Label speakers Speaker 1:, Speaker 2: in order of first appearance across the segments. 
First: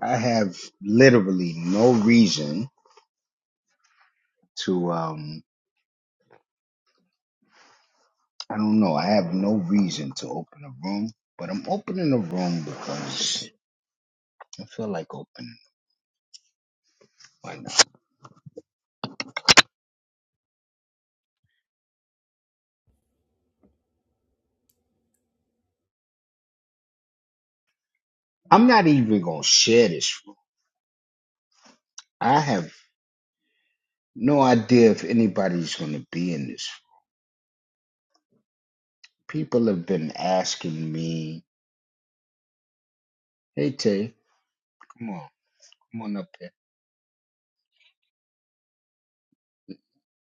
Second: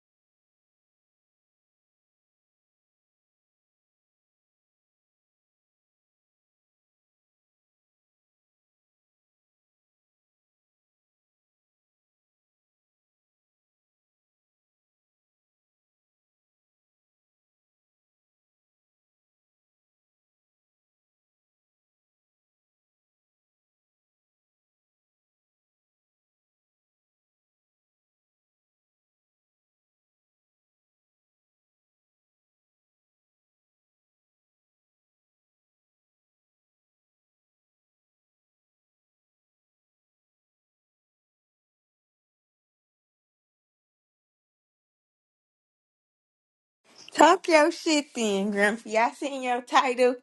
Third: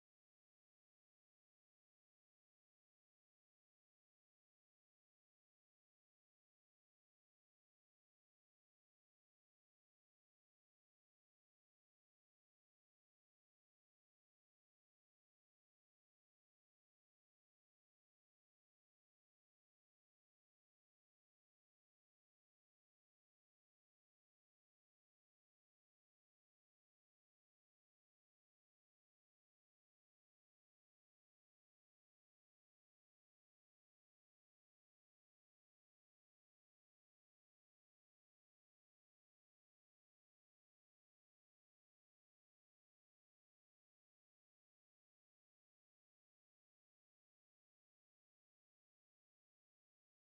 Speaker 1: I have literally no reason to um I don't know, I have no reason to open a room, but I'm opening a room because I feel like opening why not? I'm not even gonna share this room. I have no idea if anybody's gonna be in this room. People have been asking me, Hey Tay, come on, come on up here.
Speaker 2: Talk your shit then, Grumpy. I seen your title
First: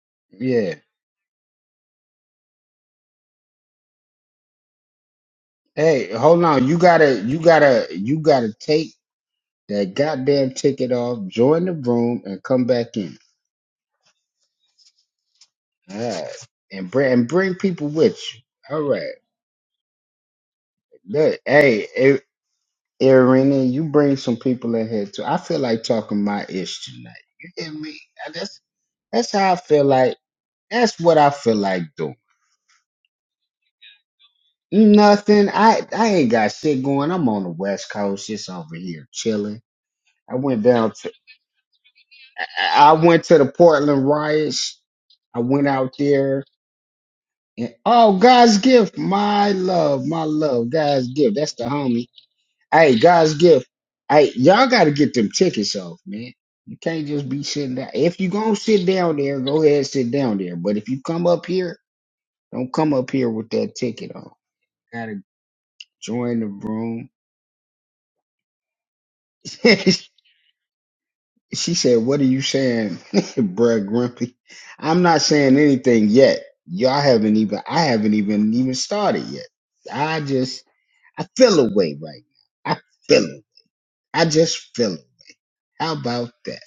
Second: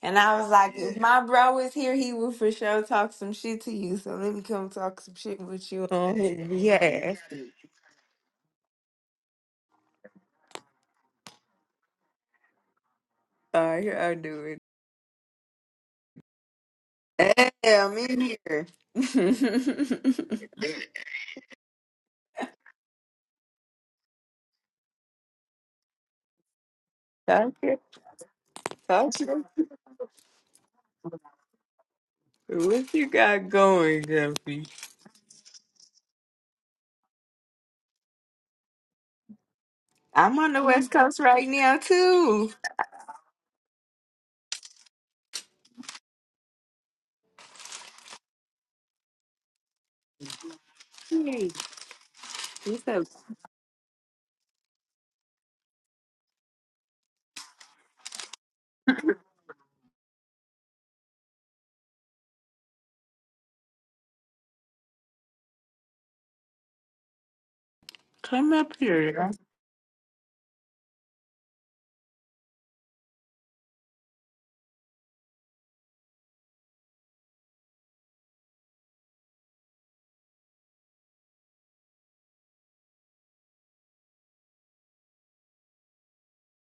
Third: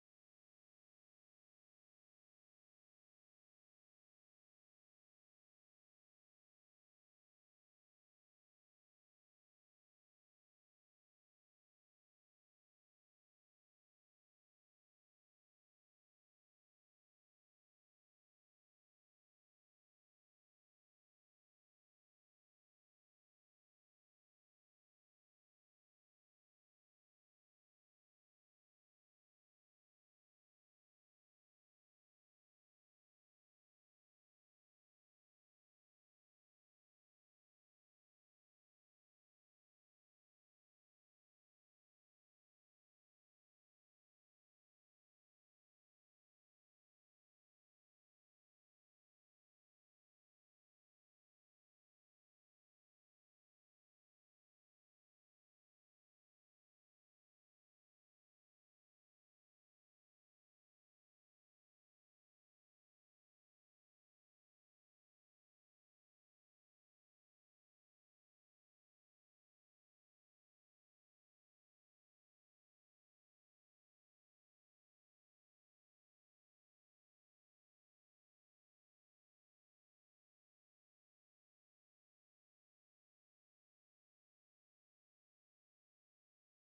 Speaker 2: and I was like,
Speaker 1: Yeah.
Speaker 2: if my bro was here, he would for sure talk some shit to you. So let me come talk some shit with you
Speaker 1: Hey,
Speaker 2: on
Speaker 1: hold
Speaker 2: his
Speaker 1: on, you
Speaker 2: behalf.
Speaker 1: gotta you gotta you gotta take that goddamn ticket off, join the room and come back in.
Speaker 2: All right, here I do
Speaker 1: All right. And bring and
Speaker 2: it.
Speaker 1: bring people
Speaker 2: Damn,
Speaker 1: with
Speaker 2: in
Speaker 1: you.
Speaker 2: here.
Speaker 1: All right. Look, hey, A- Irene, you bring some people in here too. I feel like talking my ish tonight. You
Speaker 2: talk
Speaker 1: hear
Speaker 2: your,
Speaker 1: me? Now, That's
Speaker 2: talk
Speaker 1: that's
Speaker 2: your.
Speaker 1: how I feel like. That's what I feel like doing.
Speaker 2: What you got going, Grumpy?
Speaker 1: Nothing. I I ain't got shit going. I'm on the West Coast. Just over here chilling. I
Speaker 2: I'm on
Speaker 1: went
Speaker 2: the West
Speaker 1: down to.
Speaker 2: Coast right now, too.
Speaker 1: I I went to the Portland riots. I went out there and oh, God's gift, my love, my love, God's gift.
Speaker 2: Hey,
Speaker 1: That's the homie
Speaker 2: what's
Speaker 1: Hey,
Speaker 2: up?
Speaker 1: God's gift. Hey, y'all got to get them tickets off, man. You can't just be sitting down. If you gonna sit down there, go ahead and sit down there. But if you come up here, don't come up here with that ticket on. Gotta join the room.
Speaker 2: Come up here.
Speaker 1: she said, "What are you saying, bruh, Grumpy?" I'm not saying anything yet. Y'all haven't even. I haven't even even started yet. I just. I feel away right now. I feel it. I just feel it. How about that?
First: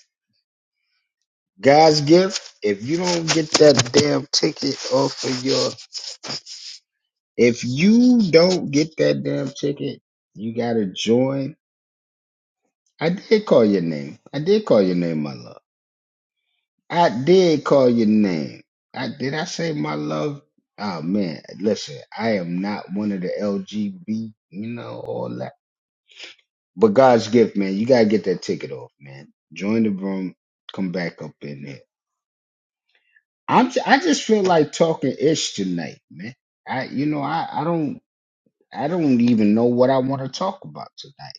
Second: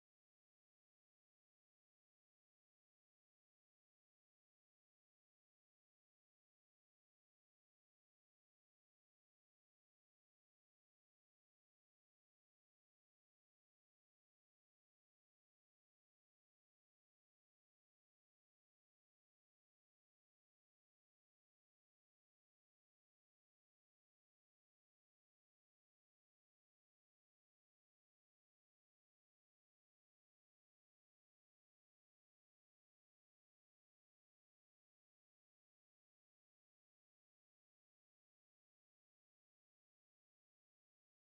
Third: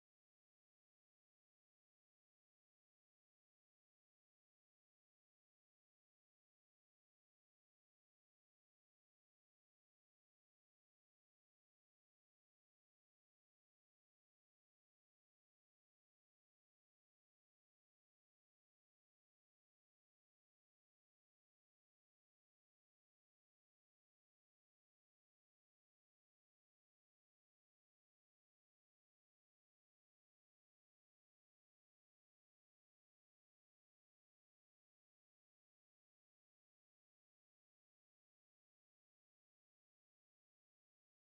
Speaker 1: God's gift, if you don't get that damn ticket off of your, if you don't get that damn ticket, you gotta join. I did call your name. I did call your name, my love. I did call your name. I did. I say my love. Oh man, listen, I am not one of the LGB, you know, all that. But God's gift, man, you gotta get that ticket off, man. Join the room. Come back up in there. I'm j- I just feel like talking ish tonight, man. I you know I I don't I don't even know what I want to talk about tonight.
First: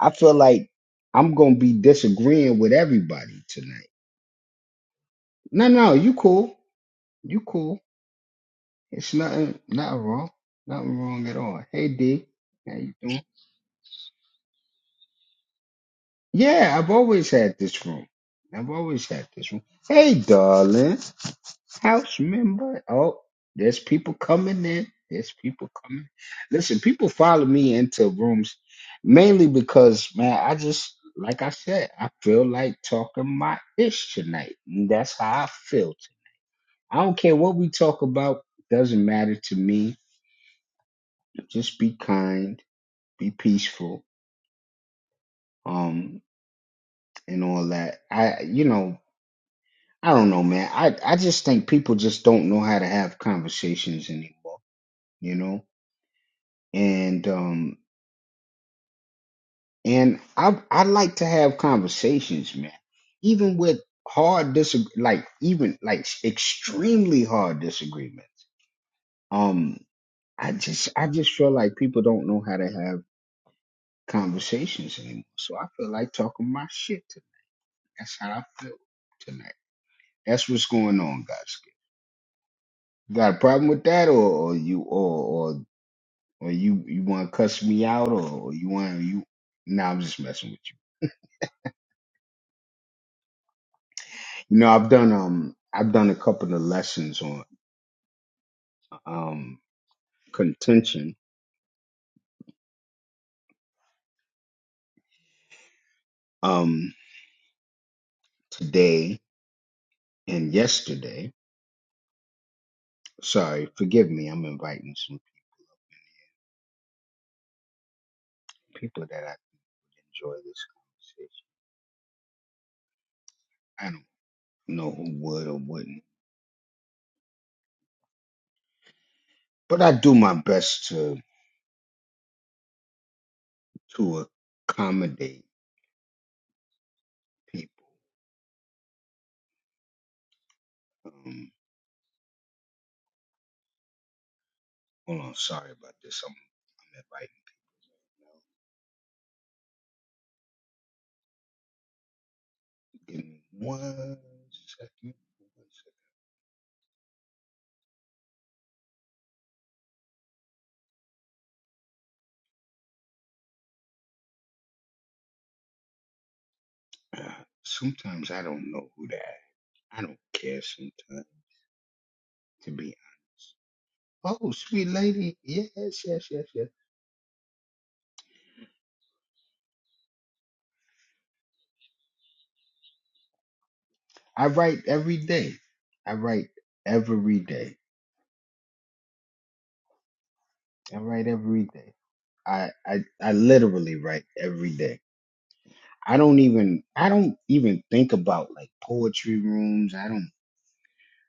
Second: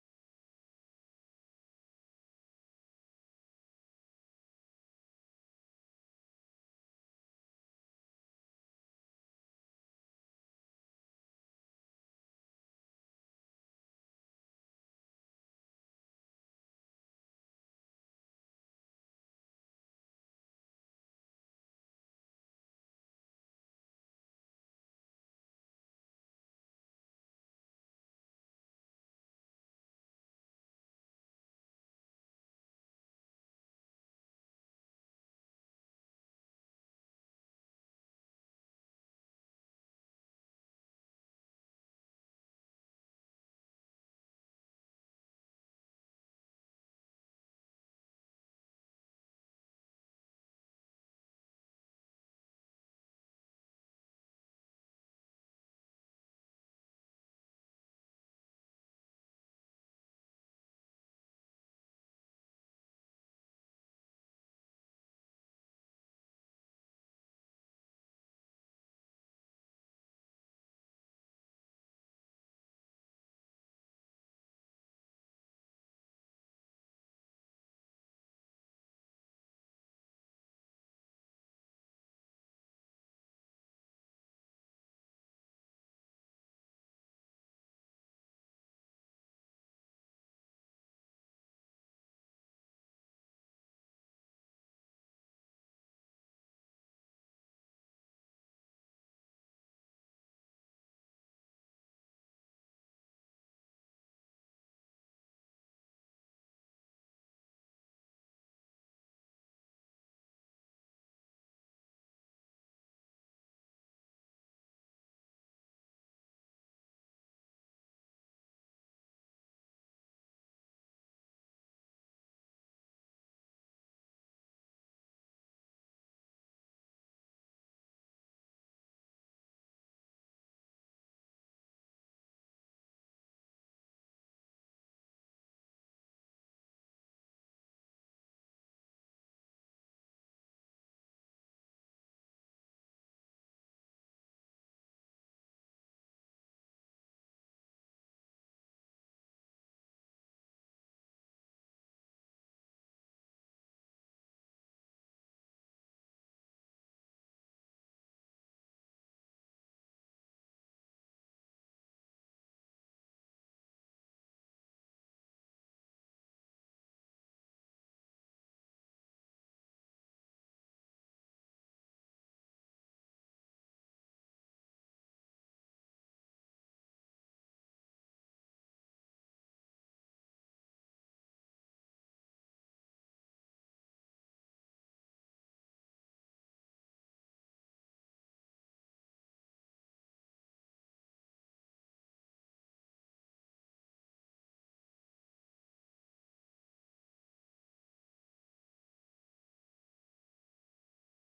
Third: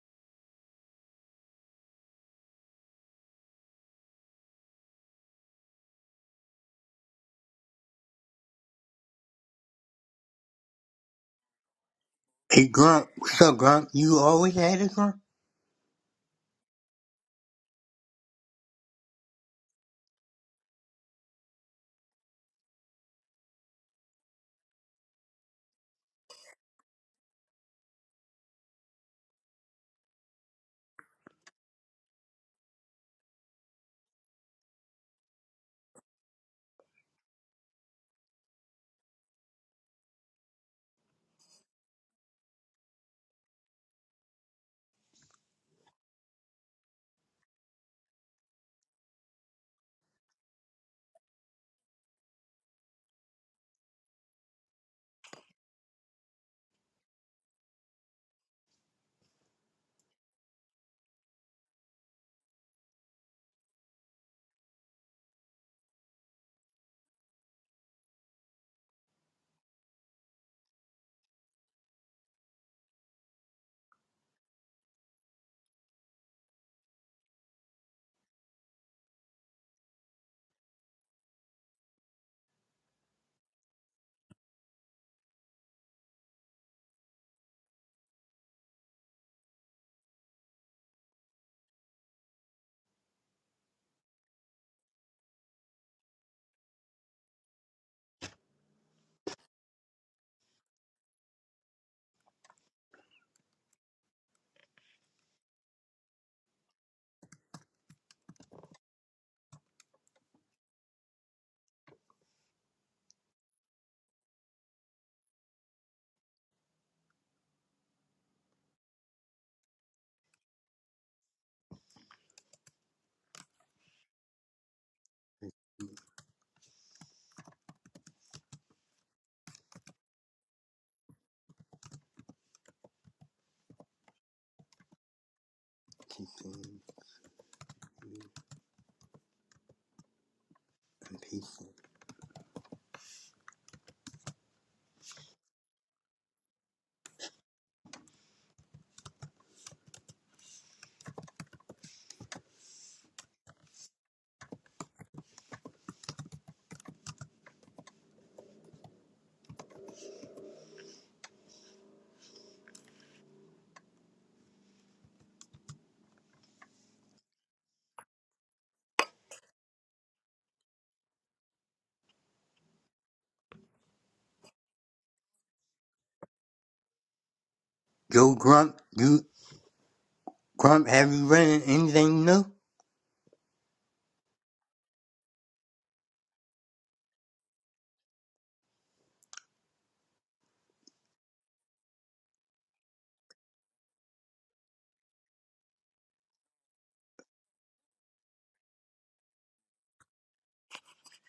Speaker 1: I feel like I'm gonna be disagreeing with everybody tonight. No, no, you cool, you cool. It's nothing nothing wrong, nothing wrong at all. Hey D,
Speaker 3: Hey
Speaker 1: how you
Speaker 3: Grump,
Speaker 1: doing?
Speaker 3: what's up Grump? You always had a Grump?
Speaker 1: Yeah, I've always had this room. I've always had this room. Hey darling. house member. Oh, there's people coming in. There's people coming. Listen, people follow me into rooms mainly because, man, I just, like I said, I feel like talking my ish tonight. And that's how I feel. I don't care what we talk about. Doesn't matter to me. Just be kind, be peaceful, um, and all that. I, you know, I don't know, man. I, I just think people just don't know how to have conversations anymore. You know, and um and I I like to have conversations, man. Even with hard disagree, like even like extremely hard disagreements. Um, I just I just feel like people don't know how to have conversations anymore. So I feel like talking my shit tonight. That's how I feel tonight. That's what's going on, guys. Got a problem with that, or, or you or or or you you want to cuss me out, or, or you want you? Nah, I'm just messing with you. You know, I've done um I've done a couple of lessons on um contention um today and yesterday. Sorry, forgive me. I'm inviting some people that I enjoy this conversation. I don't know who would or wouldn't, but I do my best to to accommodate people. Um, hold on, sorry about this. I'm, I'm inviting. Give me one second. One second. Uh, sometimes I don't know who that. I don't care sometimes. to be honest. Oh, sweet lady. Yes, yes, yes, yes.
Speaker 3: Yo Grump, you Grump, have you read anything new?
Speaker 1: I write every day. I write every day. I write every day. I, I I literally write every day. I don't even I don't even think about like poetry rooms. I don't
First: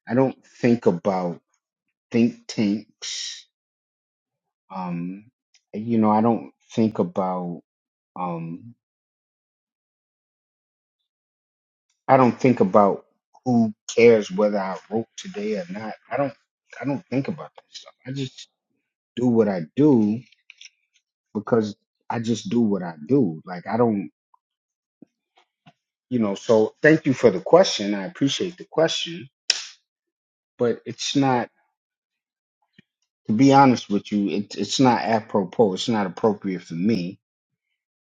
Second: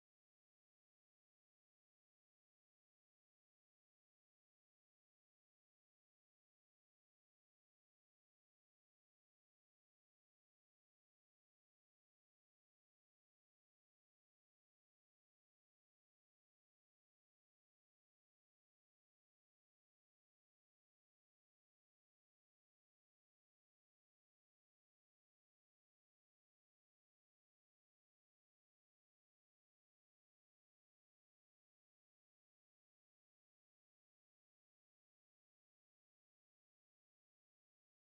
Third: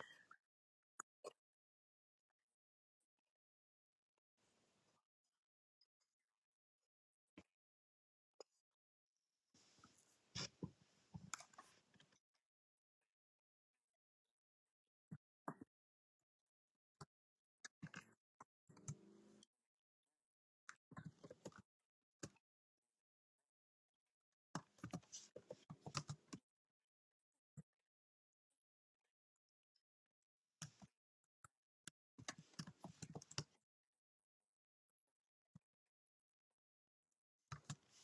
Speaker 1: I don't think about think tanks. Um you know, I don't think about um I don't think about who cares whether I wrote today or not. I don't I don't think about that stuff. I just do what I do because I just do what I do. Like I don't you know, so thank you for the question. I appreciate the question, but it's not to be honest with you, it, it's not apropos. It's not appropriate for me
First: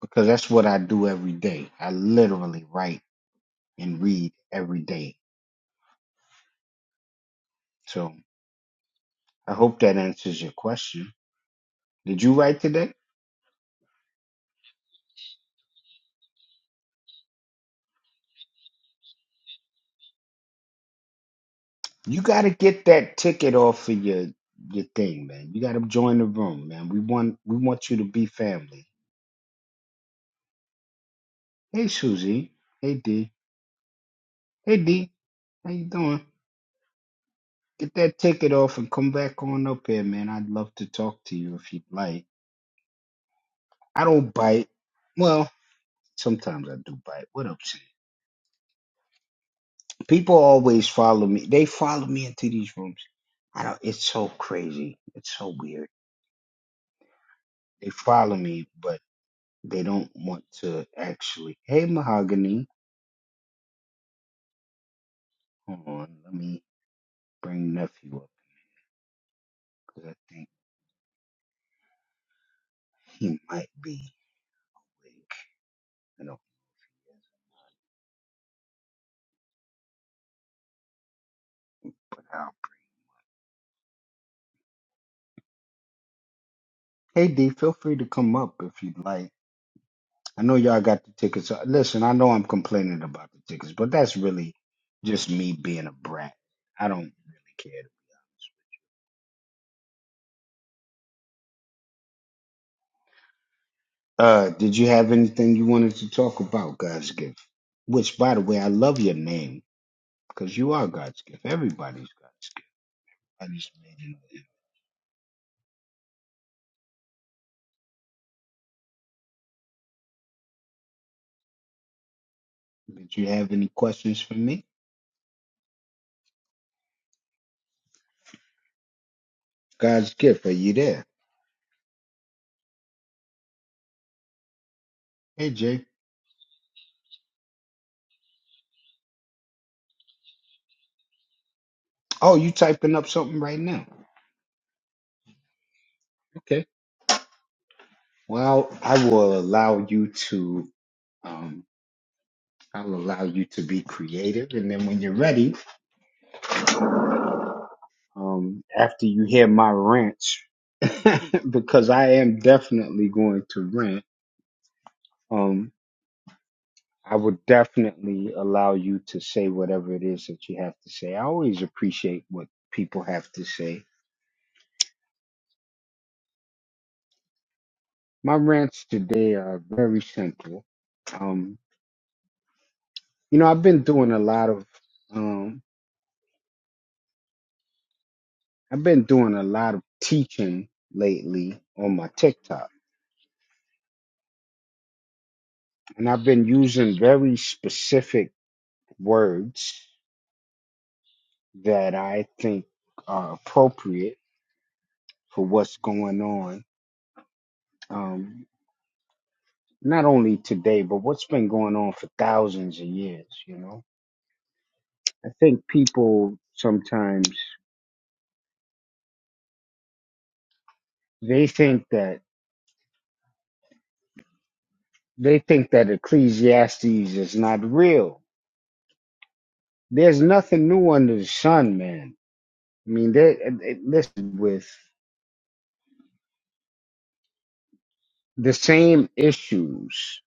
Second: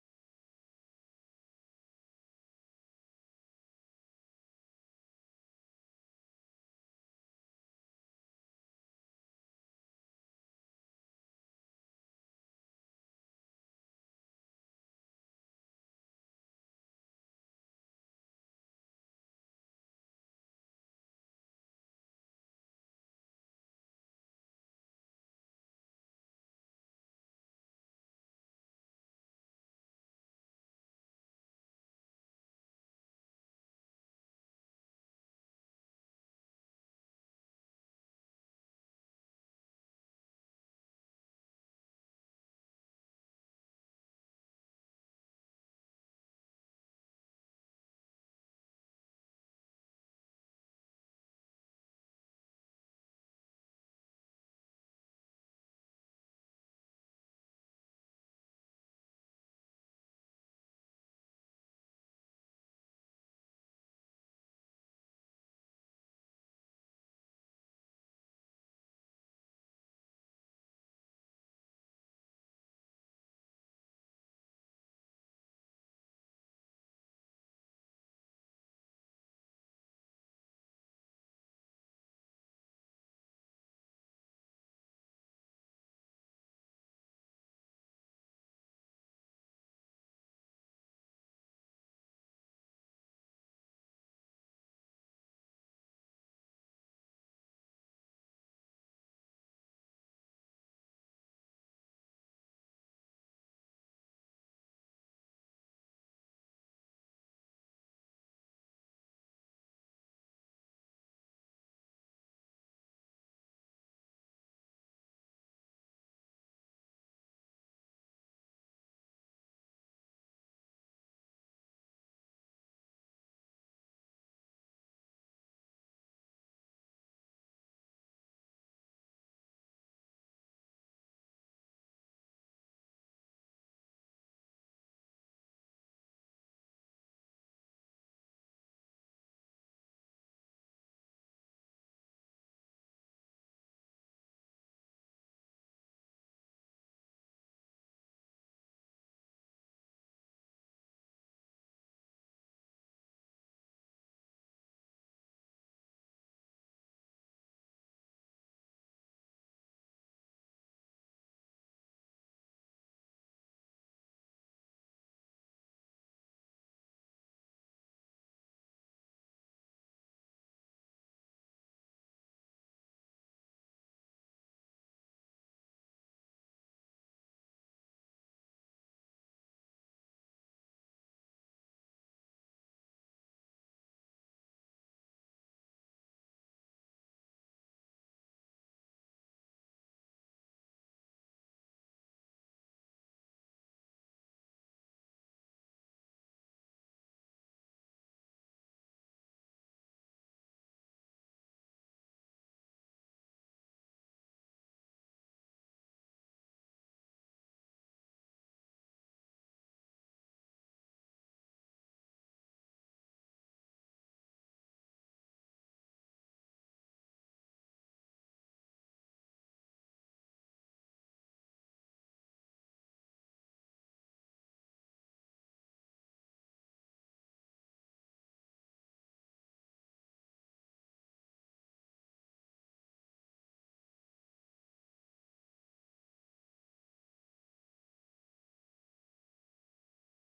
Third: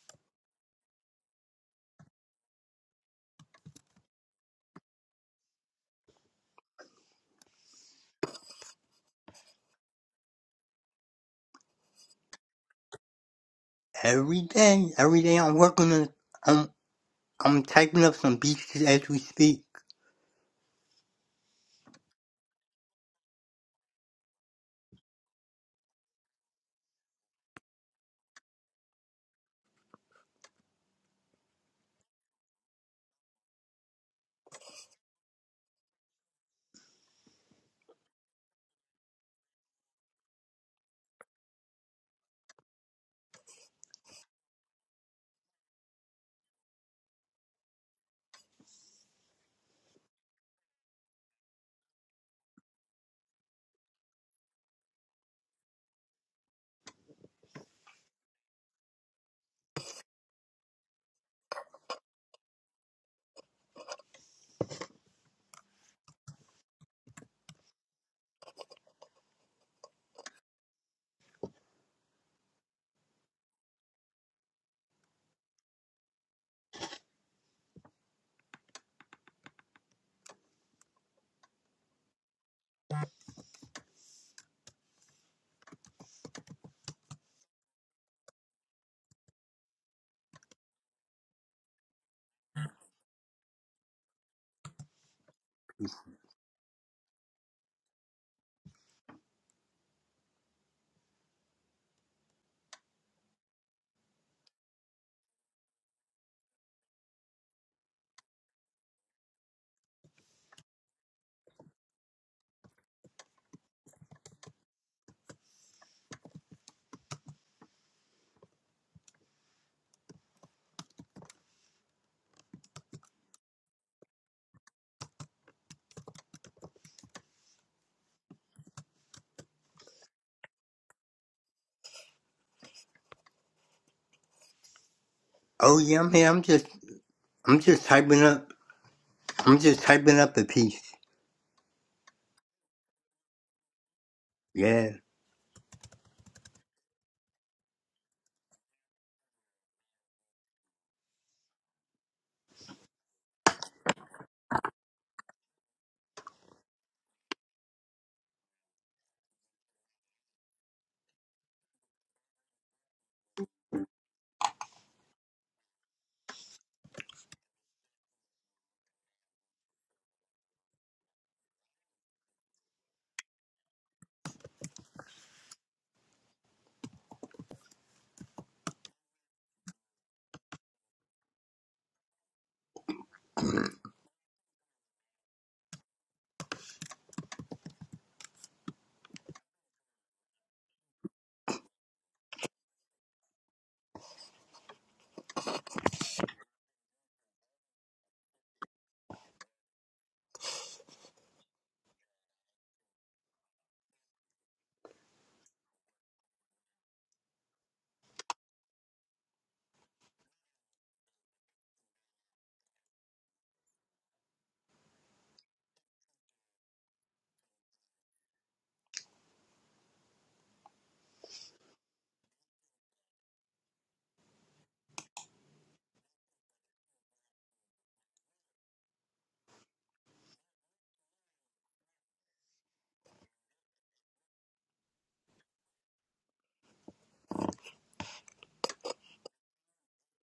Speaker 1: because that's what I do every day. I literally write and read every day. So I hope that answers your question. Did you write today?
Speaker 3: Every day, every day I'm working on, I'm, I'm typing up some beaches as we speak.
Speaker 1: You gotta get that ticket off of your your thing, man. You gotta join the room, man. We want we want you to be family. Hey Susie. Hey D. Hey D. How you doing? Get that ticket off and come back on up here, man. I'd love to talk to you if you'd like. I don't bite. Well, sometimes I do bite. What up, Sam? People always follow me. They follow me into these rooms. I don't it's so crazy. It's so weird. They follow me, but they don't want to actually. Hey, Mahogany. Hold on, let me bring nephew up because I think he might be awake. I don't know if he is, but I'll- Hey D, feel free to come up if you'd like. I know y'all got the tickets. Uh, Listen, I know I'm complaining about the tickets, but that's really just me being a brat. I don't really care. Uh, did you have anything you wanted to talk about, God's gift? Which, by the way, I love your name because you are God's gift. Everybody's God's. gift. I just made it. up. Did you have any questions for me? God's gift. Are you there? Hey
Speaker 3: Oh
Speaker 1: Jay.
Speaker 3: yeah, I'm here, I'm just, I'm just typing up, I'm just typing up a piece.
Speaker 1: Oh, you typing up something right now?
Speaker 3: Yeah.
Speaker 1: Okay. Well, I will allow you to. Um, I'll allow you to be creative, and then when you're ready, um, after you hear my rant, because I am definitely going to rant. Um, I would definitely allow you to say whatever it is that you have to say. I always appreciate what people have to say. My rants today are very simple. Um, you know, I've been doing a lot of. um, I've been doing a lot of teaching lately on my TikTok, and I've been using very specific words that I think are appropriate for what's going on. Um, not only today, but what's been going on for thousands of years, you know? I think people sometimes they think that they think that Ecclesiastes is not real. There's nothing new under the sun, man. I mean, they, they listen with the same issues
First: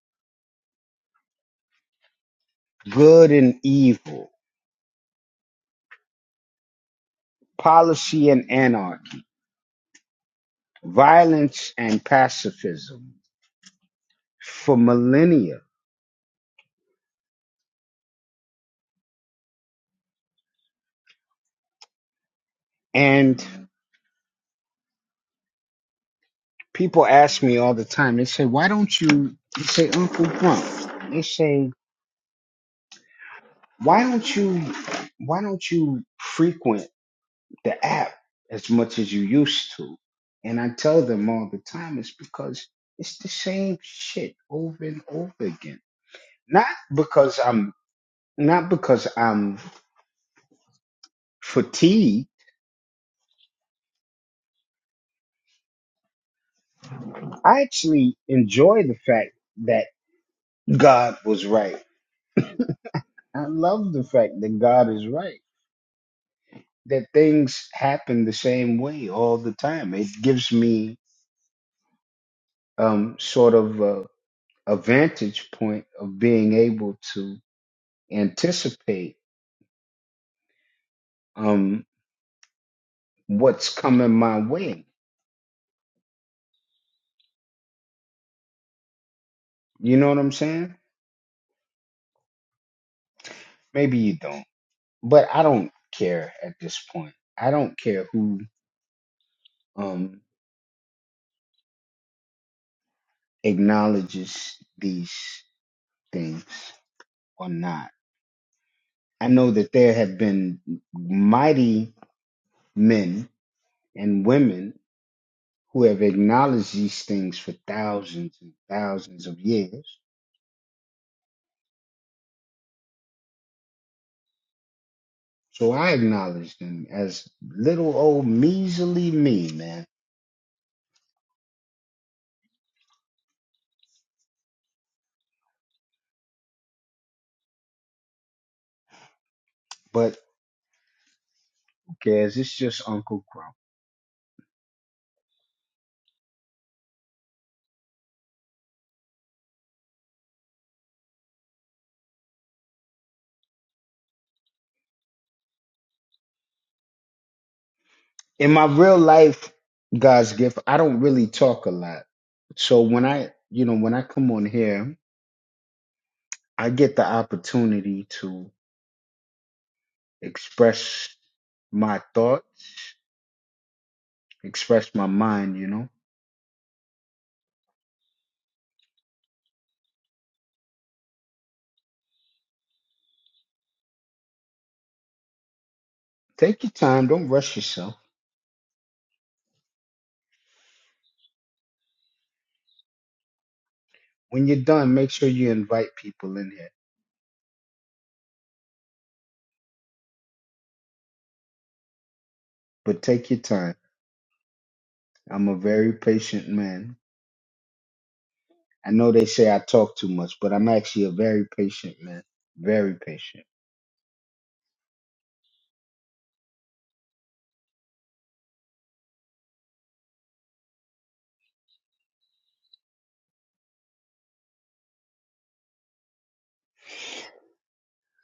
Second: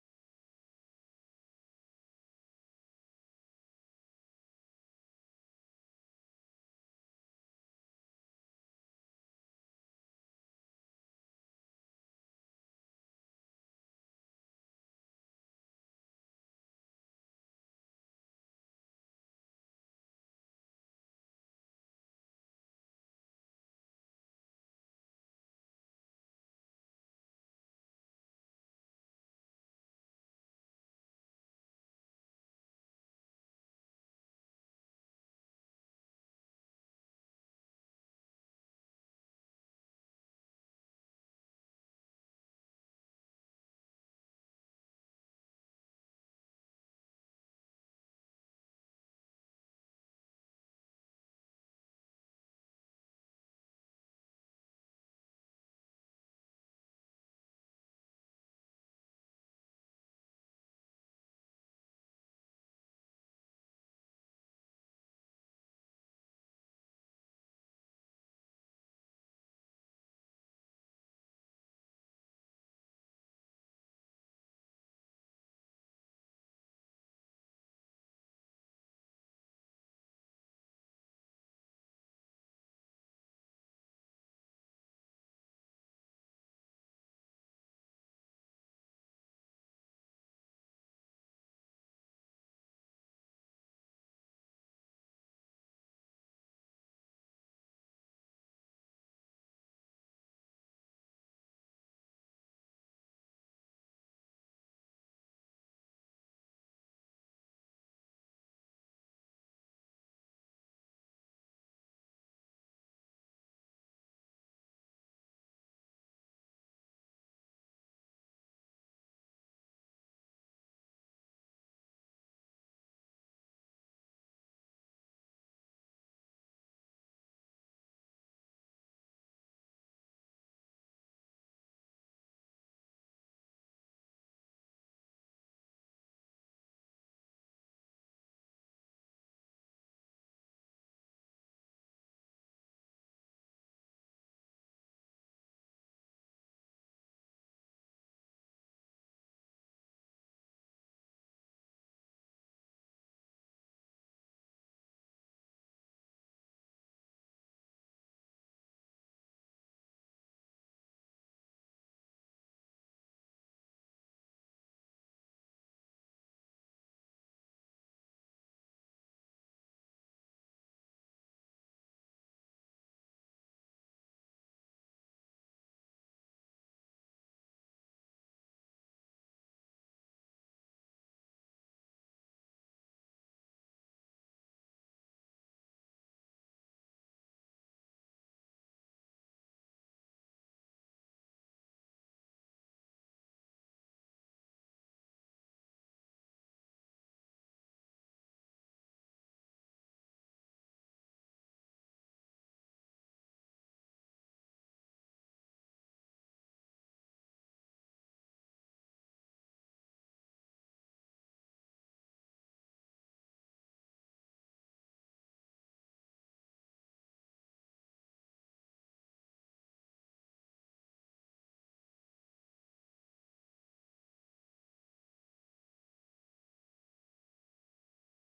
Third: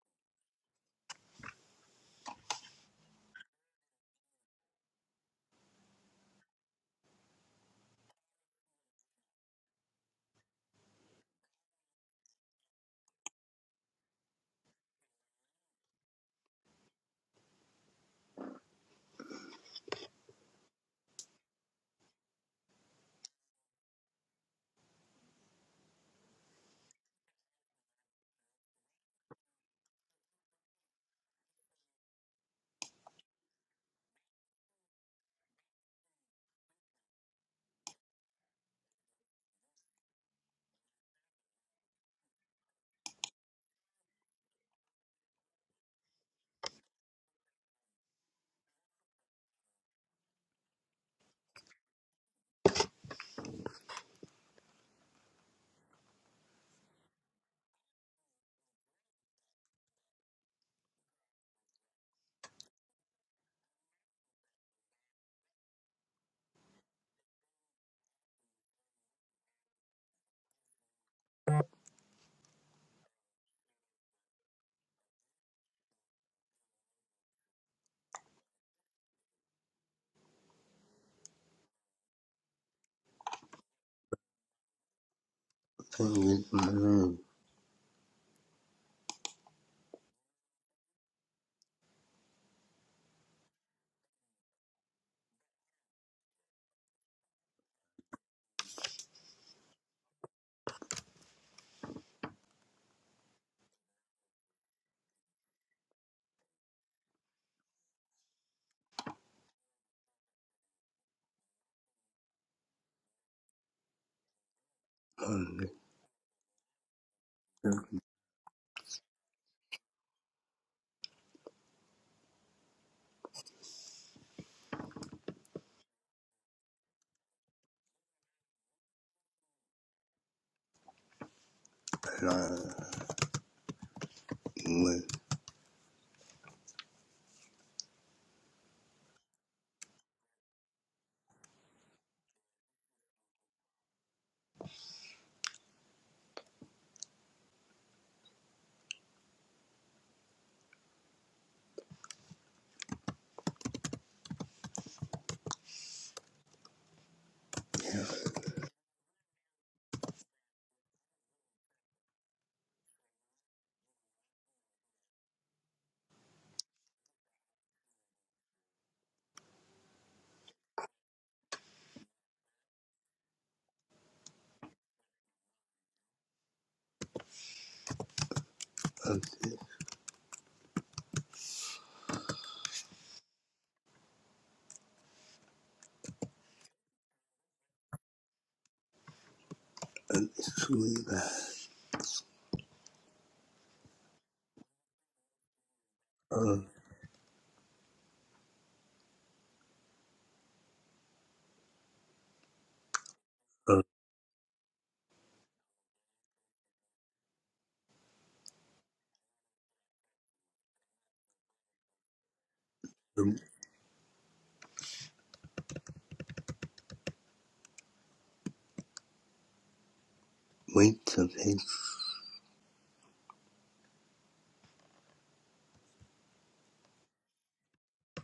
Speaker 1: good and evil, policy and anarchy, violence and pacifism for millennia. And people ask me all the time, they say, Why don't you they say Uncle Blunt? They say, Why don't you why don't you frequent the app as much as you used to? And I tell them all the time it's because it's the same shit over and over again not because I'm not because I'm fatigued. I actually enjoy the fact that God was right. I love the fact that God is right, that things happen the same way all the time. It gives me um, sort of a, a vantage point of being able to anticipate um, what's coming my way. You know what I'm saying? Maybe you don't, but I don't care at this point. I don't care who. Um, acknowledges these things or not. I know that there have been mighty men and women who have acknowledged these things for thousands and thousands of years. So I acknowledge them as little old measly me, man. But who cares? It's just Uncle Grump. In my real life, God's gift, I don't really talk a lot. So when I, you know, when I come on here, I get the opportunity to express my thoughts, express my mind, you know. Take your time, don't rush yourself. When you're done, make sure you invite people in here, but take your time. I'm a very patient man. I know they say I talk too much, but I'm actually a very patient man. Very patient.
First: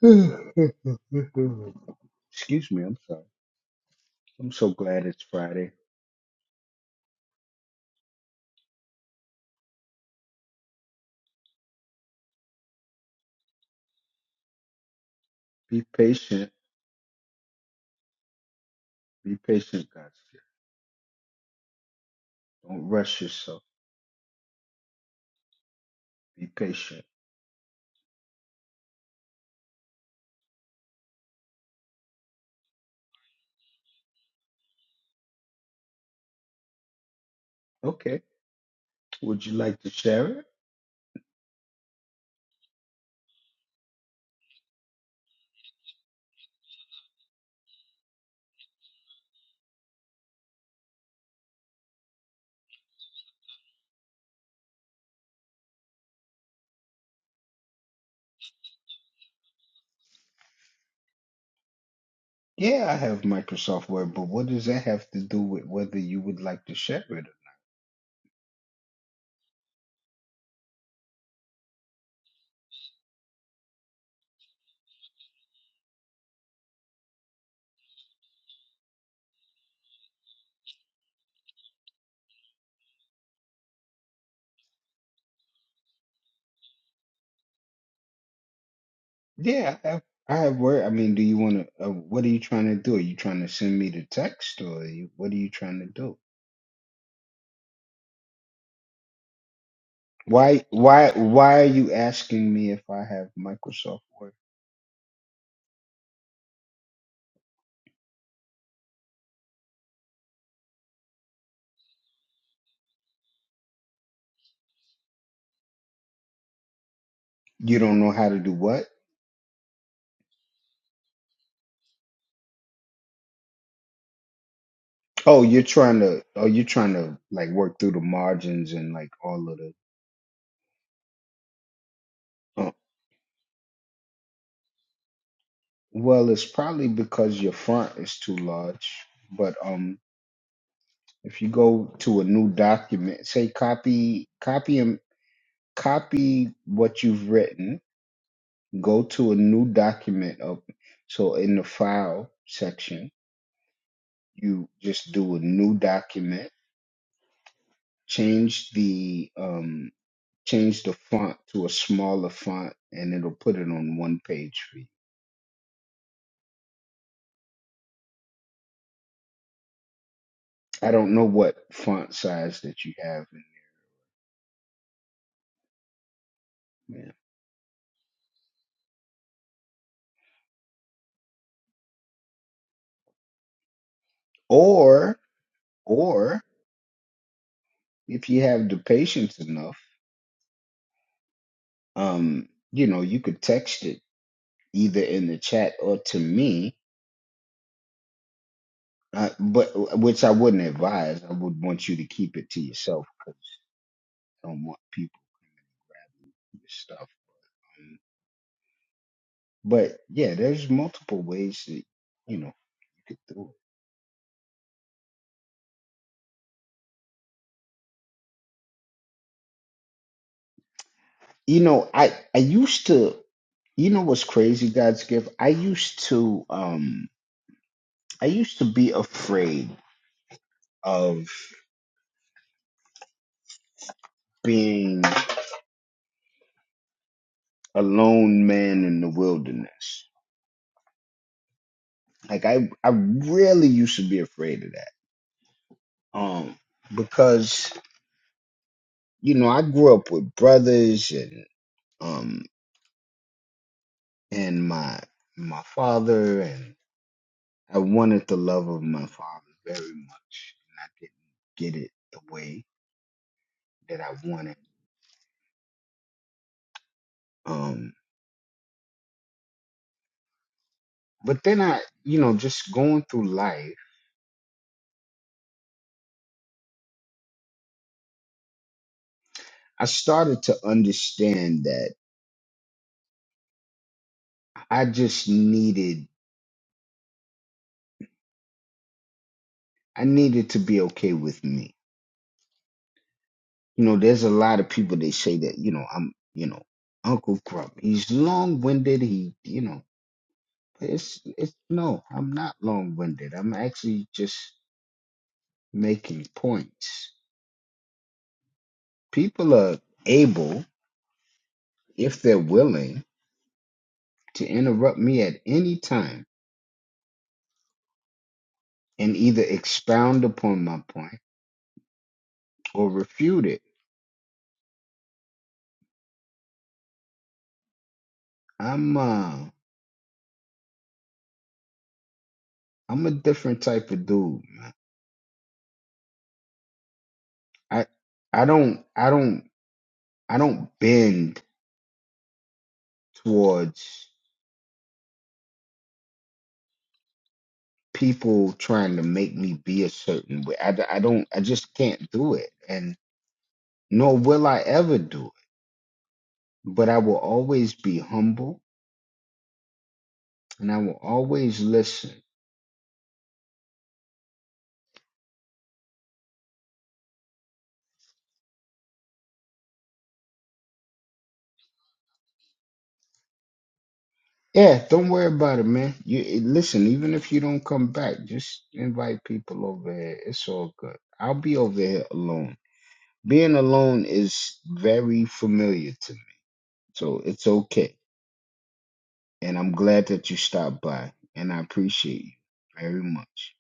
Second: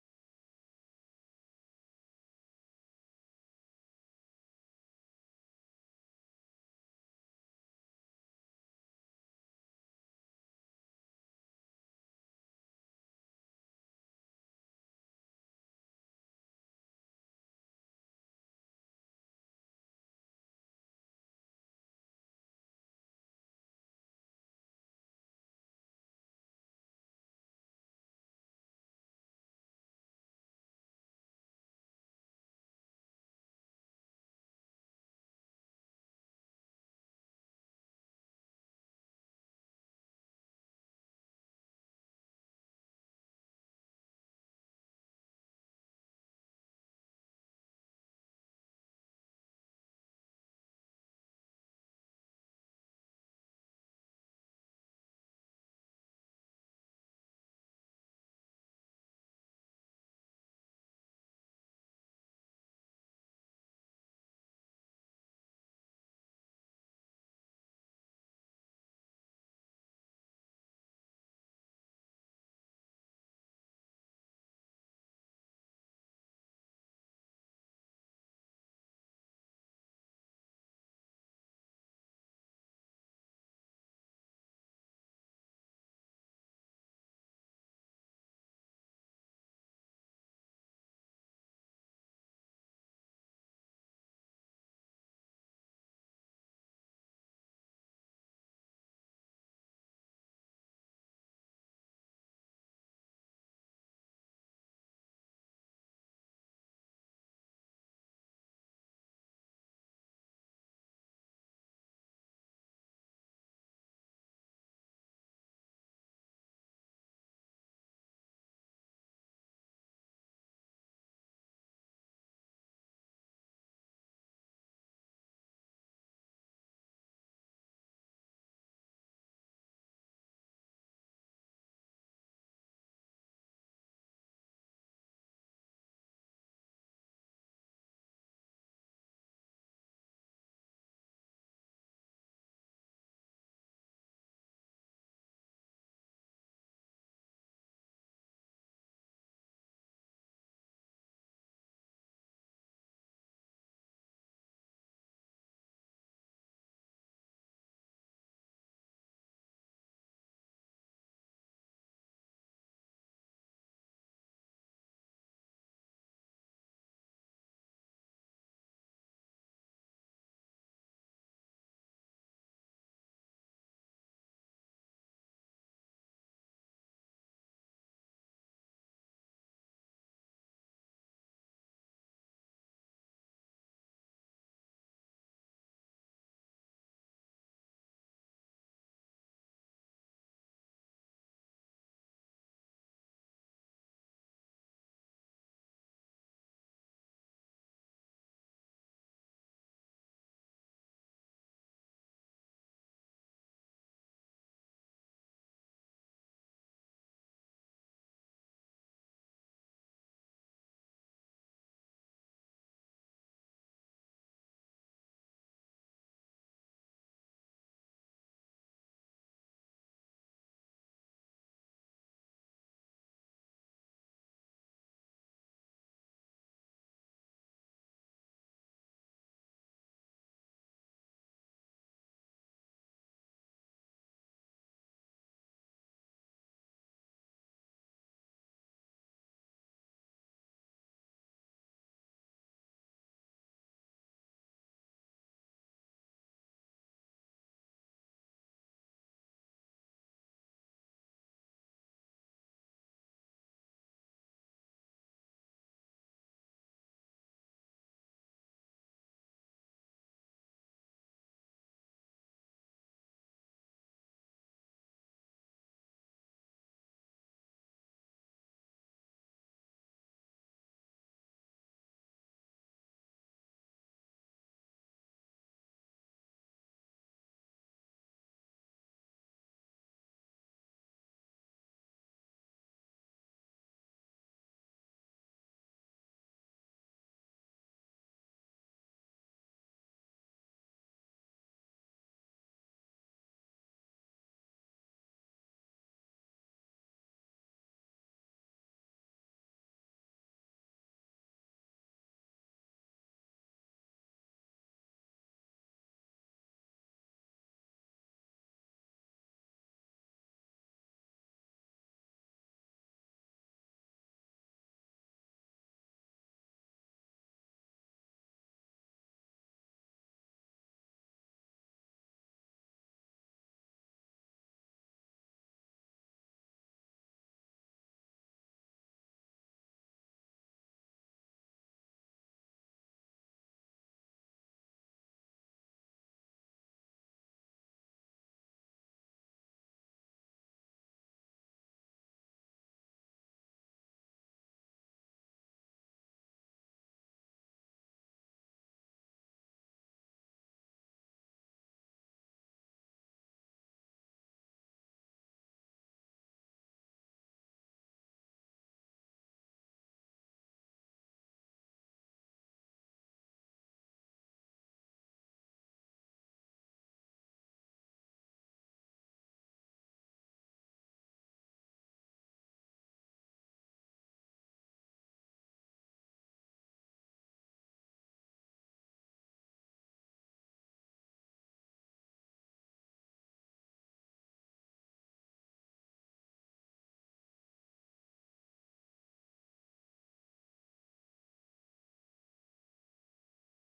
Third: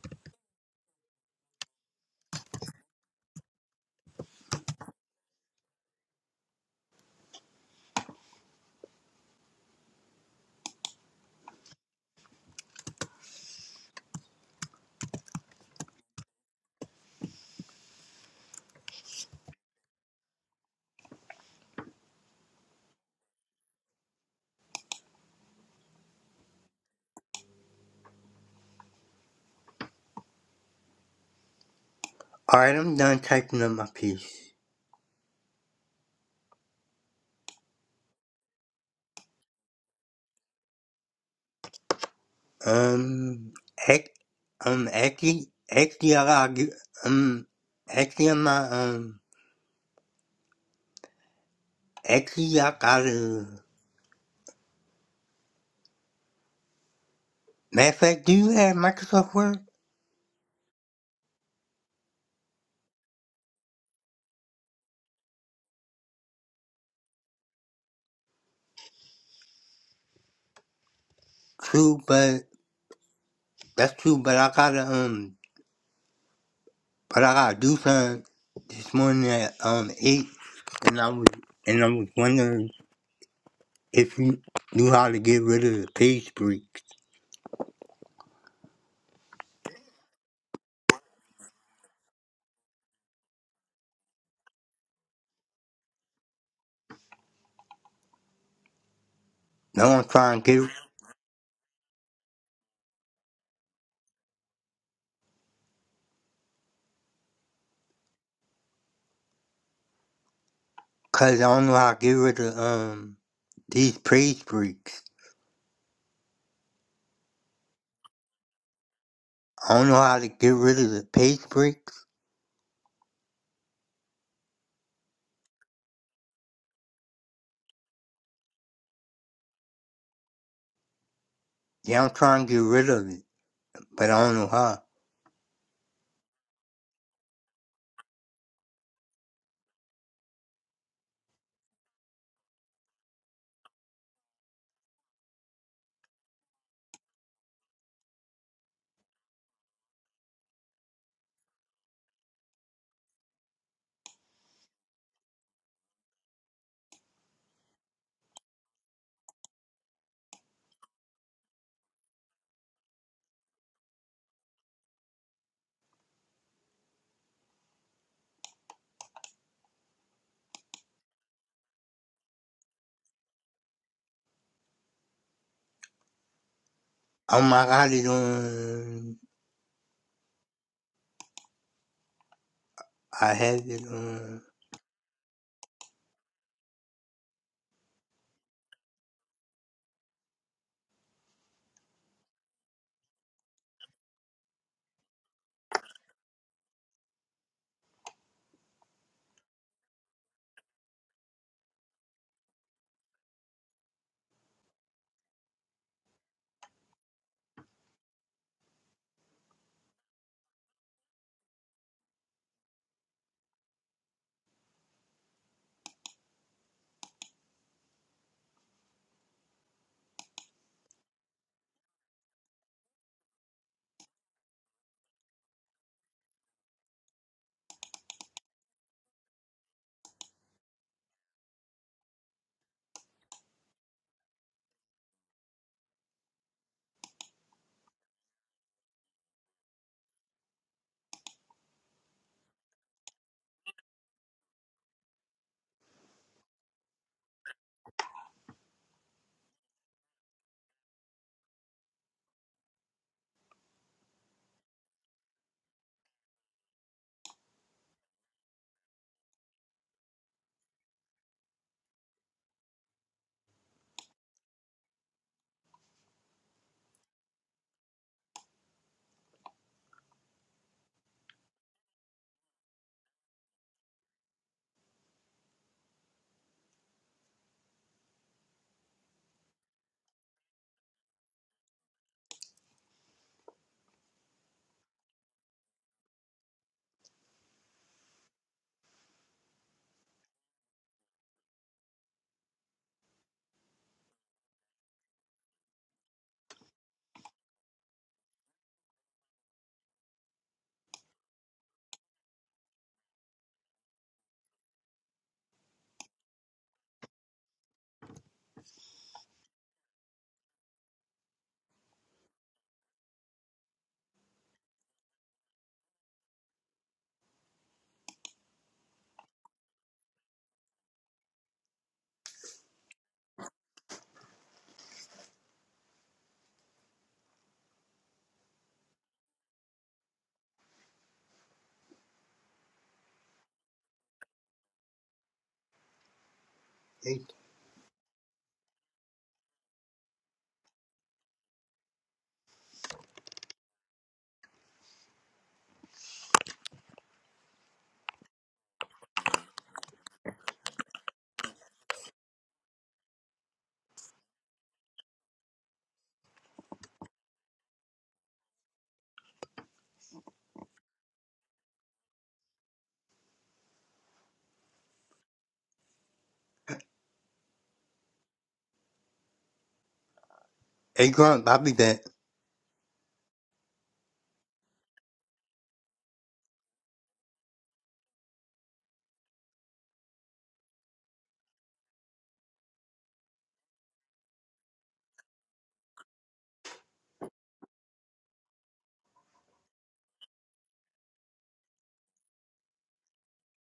Speaker 1: Excuse me, I'm sorry. I'm so glad it's Friday. Be patient. Be patient, guys. Don't rush yourself. Be patient.
Speaker 3: Alright, I'm done typing up my piece.
Speaker 1: Okay. Would you like to share it?
Speaker 3: Um, ac- um, actually, actually, I got um, actually, I'm not, um, actually, I gotta, matter of fact, do you have Microsoft Word?
Speaker 1: Yeah, I have Microsoft Word, but what does that have to do with whether you would like to share it?
Speaker 3: True, but, that's true, but I gotta, um, but I gotta do something this morning at, um, 8, and I was, and I was wondering if you knew how to get rid of the page breaks.
Speaker 1: Yeah, I have, I have Word. I mean, do you want to, uh, what are you trying to do? Are you trying to send me the text or are you, what are you trying to do?
Speaker 3: No, I'm trying to
Speaker 1: Why,
Speaker 3: get,
Speaker 1: why, why are you asking me if I have Microsoft Word?
Speaker 3: cause I don't know how to get rid of, um, these page breaks.
Speaker 1: You don't know how to do what?
Speaker 3: I don't know how to get rid of the page breaks.
Speaker 1: Oh, you're trying to, oh, you're trying to like work through the margins and like all of the,
Speaker 3: Yeah, I'm trying to get
Speaker 1: oh,
Speaker 3: rid of it, but I don't know how.
Speaker 1: well, it's probably because your font is too large, but, um. If you go to a new document, say copy, copy and copy what you've written. Go to a new document up. So in the file section, you just do a new document. Change the um, change the font to a smaller font, and it'll put it on one page for you. I don't know what font size that you have. In, yeah.
Speaker 3: Oh my god, it on. I have it on.
Speaker 1: Or or if you have the patience enough, um, you know, you could text it either in the chat or to me, uh, but which I wouldn't advise. I would want you to keep it to yourself because I don't want people to stuff. Um, But yeah, there's multiple ways that you know you could do it. You know, I I used to. You know what's crazy, God's gift? I used to um I used to be afraid of being a lone man in the wilderness. Like I I really used to be afraid of that. Um because. you know, I grew up with brothers and um and my my father and I wanted the love of my father very much and I didn't get it the way that I wanted. Um but then I, you know, just going through life, I started to understand that I just needed I needed to be okay with me. You know, there's a lot of people they say that, you know, I'm, you know, Uncle Grump. He's long-winded. He, you know, It's it's no, I'm not long-winded. I'm actually just making points. People are able, if they're willing, to interrupt me at any time and either expound upon my point or refute it. I'm uh I'm a different type of dude, man.
Speaker 3: Hey,
Speaker 1: I I don't I don't I don't bend towards people trying to make me be a certain way. I, d- I don't I just can't do it and nor will I ever do it but I will always be humble and I will always listen.
Speaker 3: hey Grunt, I'll be back.
Speaker 1: Yeah, don't worry about it, man. You eh, listen, even if you don't come back, just invite people over here. It's all good. I'll be over here alone. Being alone is very familiar to me. So it's okay. And I'm glad that you stopped by and I appreciate you very much.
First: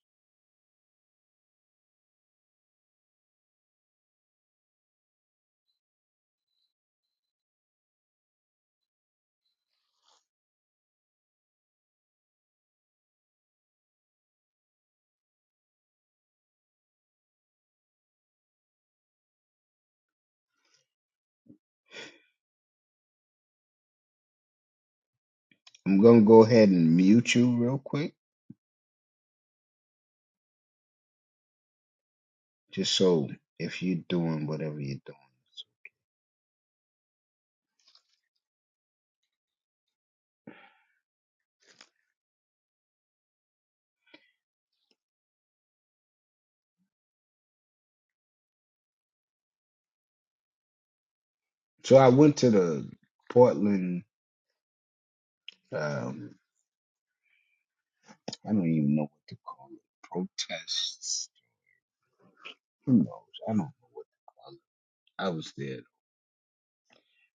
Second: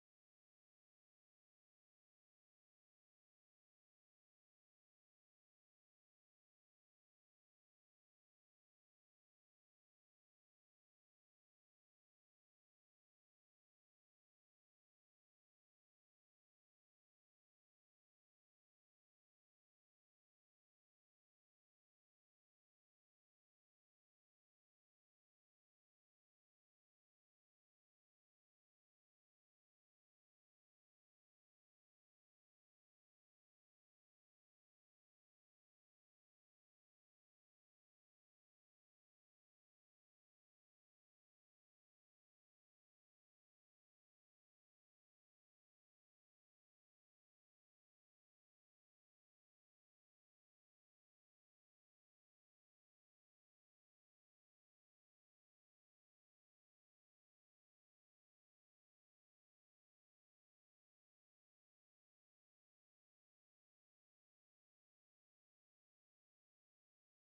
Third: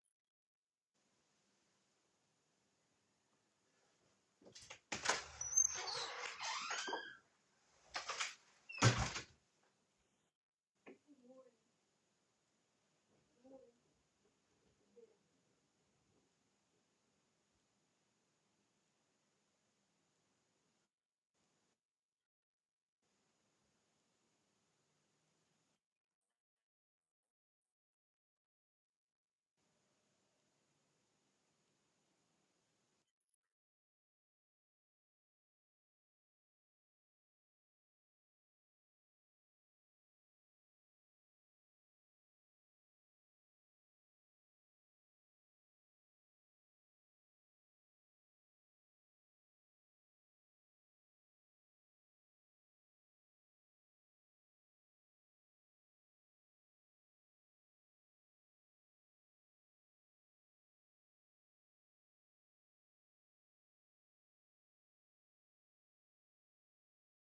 Speaker 1: I'm gonna go ahead and mute you real quick, just so if you're doing whatever you're doing. So I went to the Portland um, I don't even know what to call it. Protests. Who knows? I don't know what to call it. I was there.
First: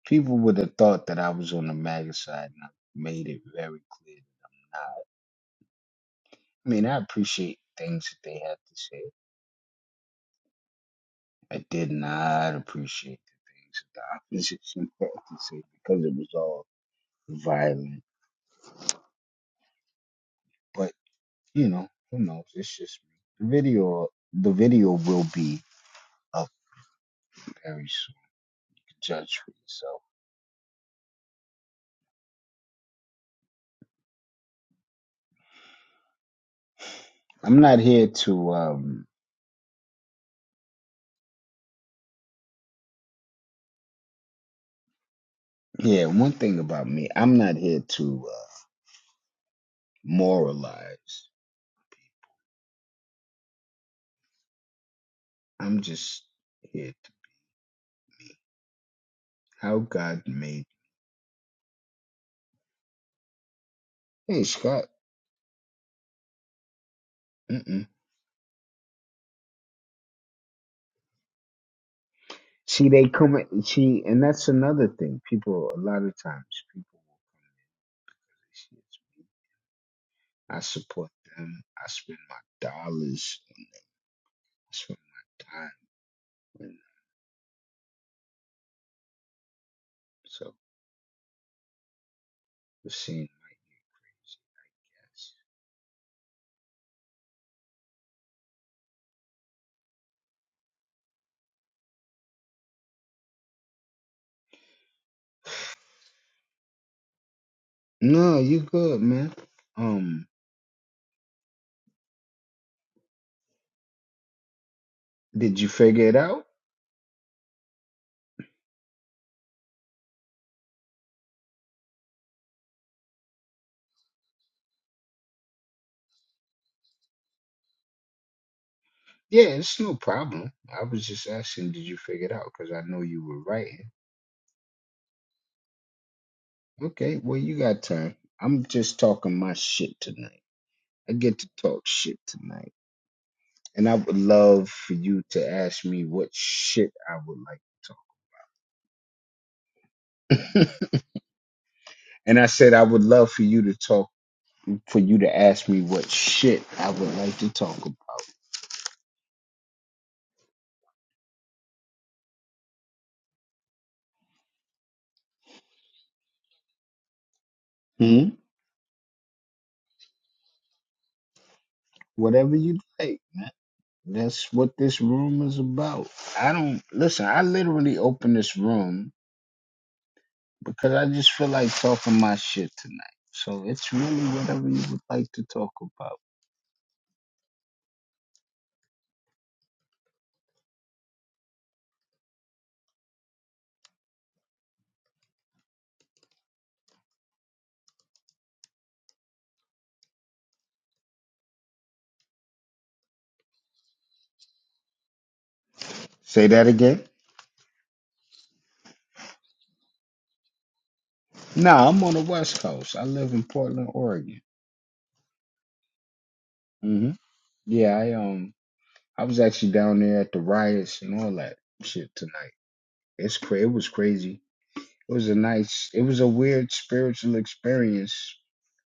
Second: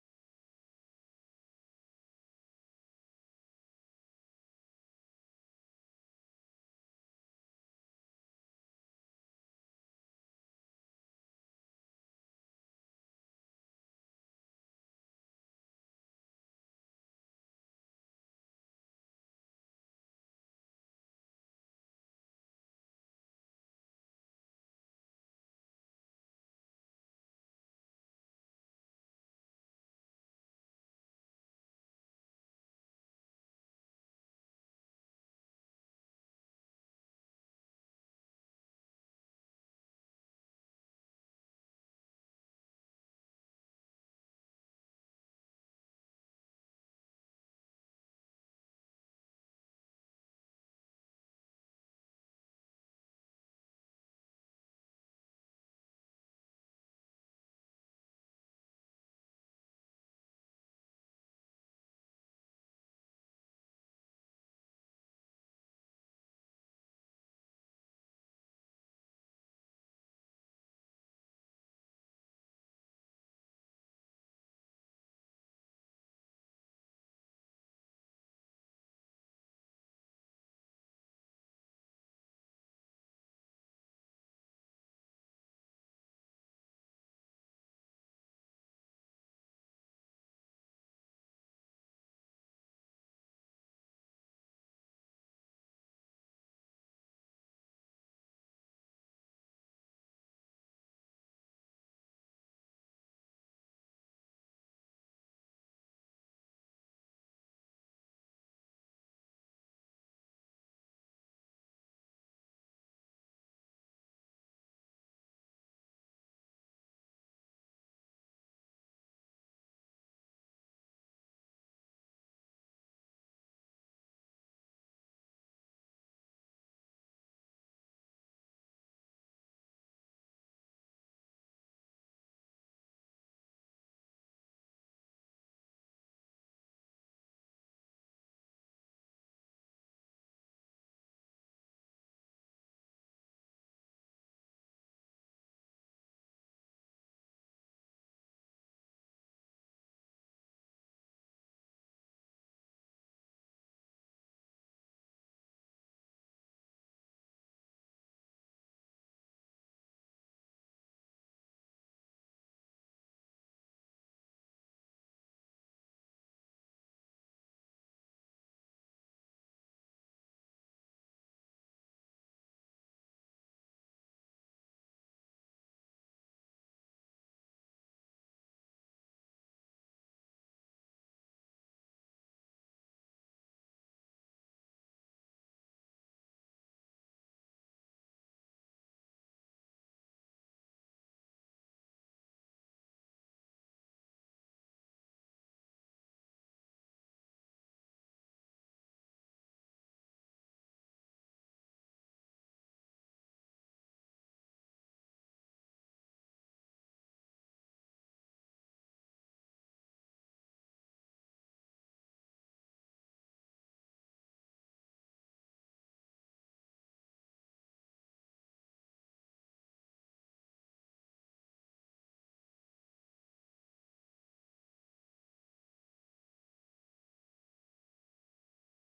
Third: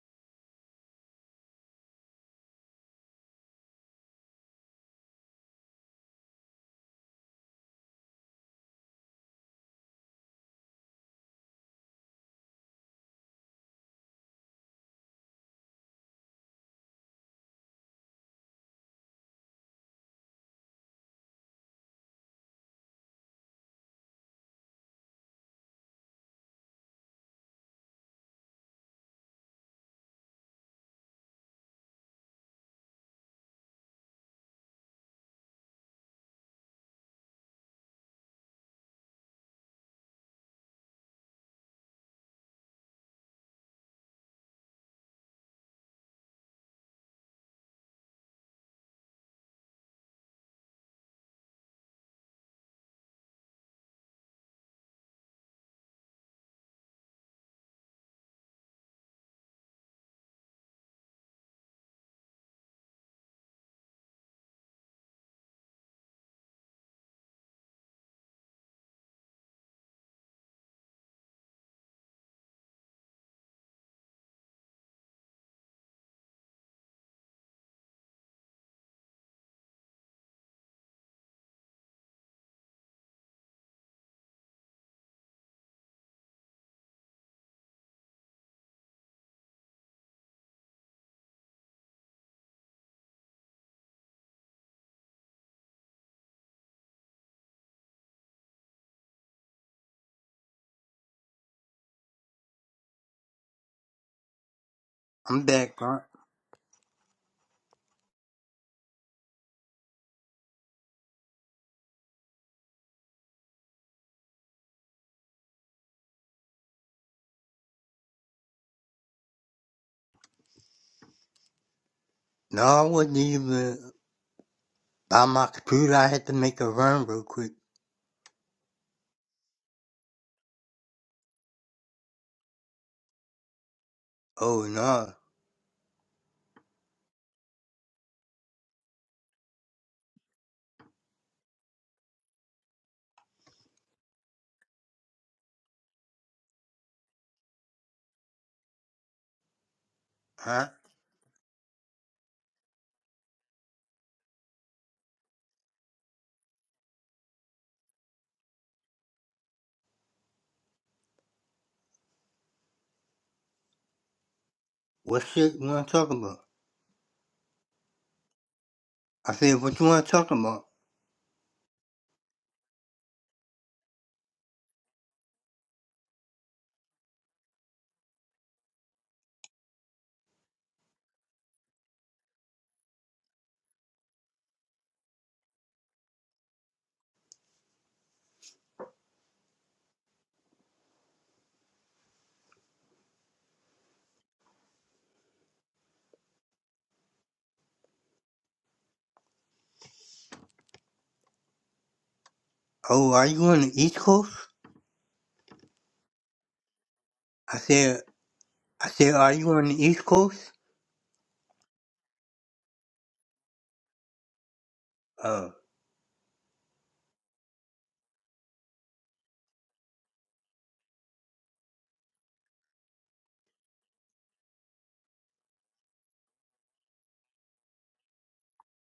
Speaker 1: People would have thought that I was on the MAGA side, and I made it very clear that I I mean, I appreciate things that they had to say. I did not appreciate the things that the opposition had to say because it was all violent. But you know, who knows? It's just me. The video, the video will be up very soon. Judge for yourself. I'm not here to um Yeah, one thing about me, I'm not here to uh, moralize. I'm just here to how God made. Hey, Scott. Mm-mm. See, they come. at- See, and that's another thing. People, a lot of times, people. I support them. I spend my dollars. I spend my time with them. So the scene. Yes.
Speaker 3: I'm back, Grunt.
Speaker 1: No, you good, man. Um, did you figure it out?
Speaker 3: No, I wasn't even by my computer. I had to make a run real quick.
Speaker 1: Yeah, it's no problem. I was just asking, did you figure it out? Because I know you were writing.
Speaker 3: Oh no,
Speaker 1: Okay, well, you got time. I'm just talking my shit tonight. I get to talk shit tonight. And I would love for you to ask me what shit I would like to talk.
Speaker 3: huh?
Speaker 1: and I said, I would love for you to talk, for you to ask me what shit I would like to talk about.
Speaker 3: What shit you want to talk about?
Speaker 1: Hmm?
Speaker 3: I said, what you want to talk about?
Speaker 1: Whatever you like, man. That's what this room is about. I don't, listen, I literally opened this room because I just feel like talking my shit tonight. So it's really whatever you would like to talk about.
Speaker 3: Oh, are you on the East Coast?
Speaker 1: Say that again.
Speaker 3: I said, I said, are you on the East Coast?
Speaker 1: Nah, I'm on the West Coast. I live in Portland, Oregon.
Speaker 3: Oh,
Speaker 1: hmm Yeah, I um, I was actually down there at the riots and all that shit tonight. It's cra- It was crazy. It was a nice. It was a weird spiritual experience,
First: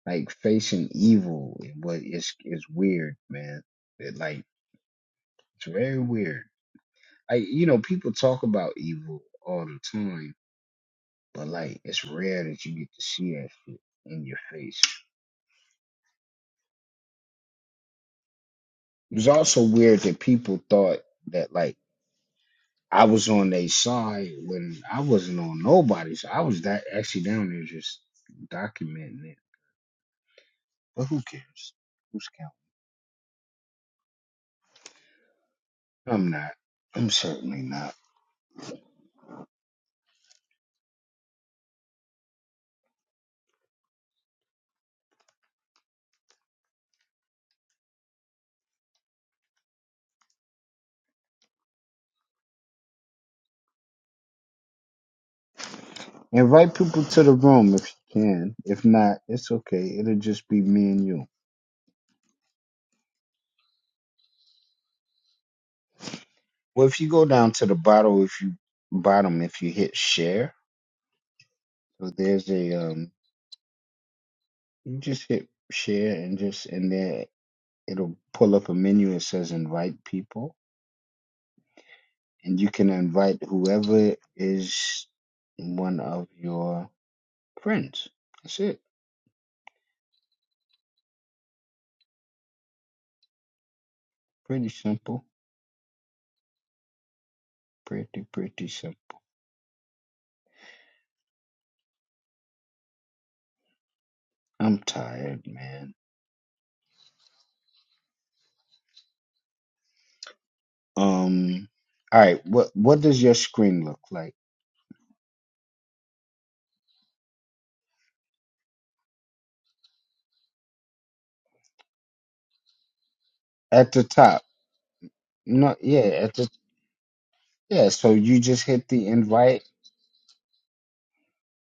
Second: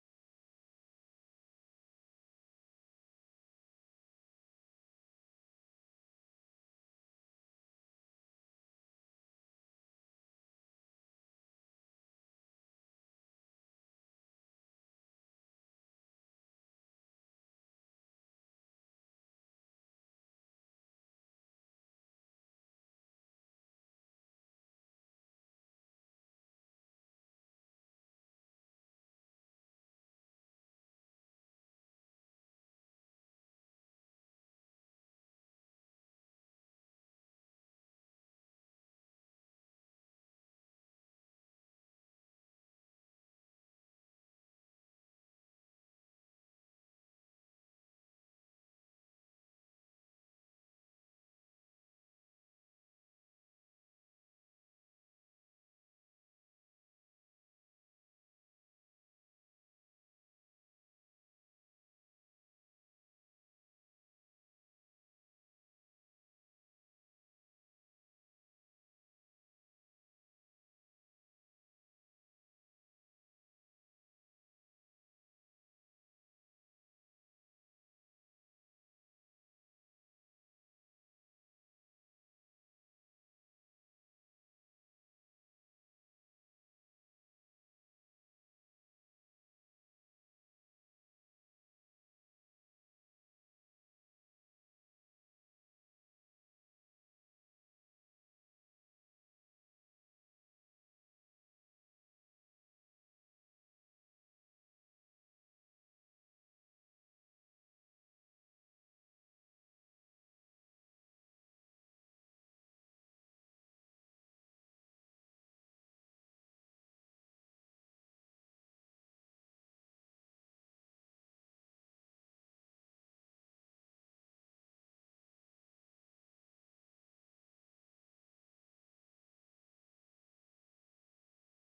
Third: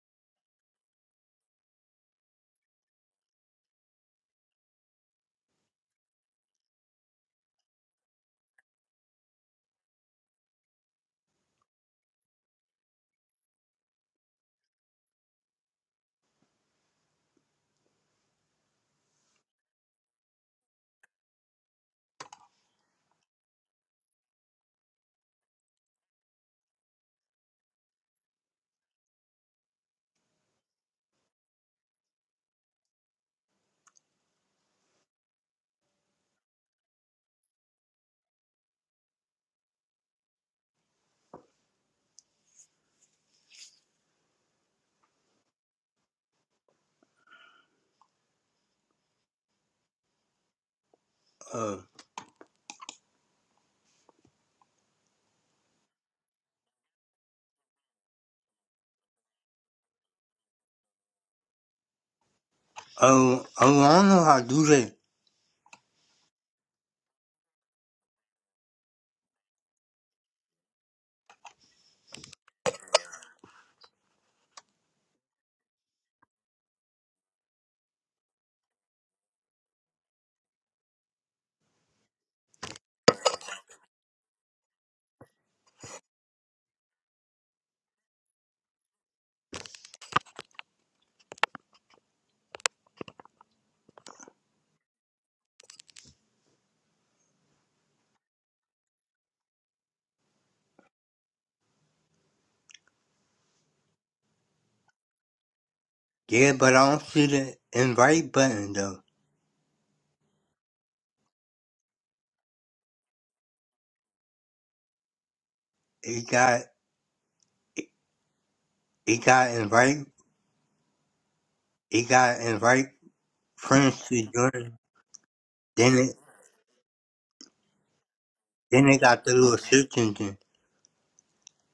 Speaker 1: like facing evil. and What is is weird, man. It like it's very weird. I you know people talk about evil all the time but like it's rare that you get to see that shit in your face. It was also weird that people thought that like I was on their side when I wasn't on nobody's. I was that actually down there just documenting it. But who cares? Who's counting? I'm not. I'm certainly not.
Speaker 3: uh,
Speaker 1: Invite people to the room if you can. If not, it's okay. It'll just be me and you.
Speaker 3: oh, oh, I don't know how to do that.
Speaker 1: Well, if you go down to the bottom, if you bottom, if you hit share, so there's a um, You just hit share and just and there it'll pull up a menu that says invite people and you can invite whoever is one of your friends. That's it. Pretty simple. Pretty pretty simple. I'm tired, man.
Speaker 3: Yeah, but I don't see the invite button though.
Speaker 1: Um all right, what what does your screen look like?
Speaker 3: It got it got invite it got invite
Speaker 1: At the
Speaker 3: friends to
Speaker 1: top.
Speaker 3: join.
Speaker 1: No
Speaker 3: Then
Speaker 1: yeah,
Speaker 3: it
Speaker 1: at the yeah, so you just
Speaker 3: then
Speaker 1: hit
Speaker 3: it
Speaker 1: the
Speaker 3: got the little
Speaker 1: invite.
Speaker 3: search engine.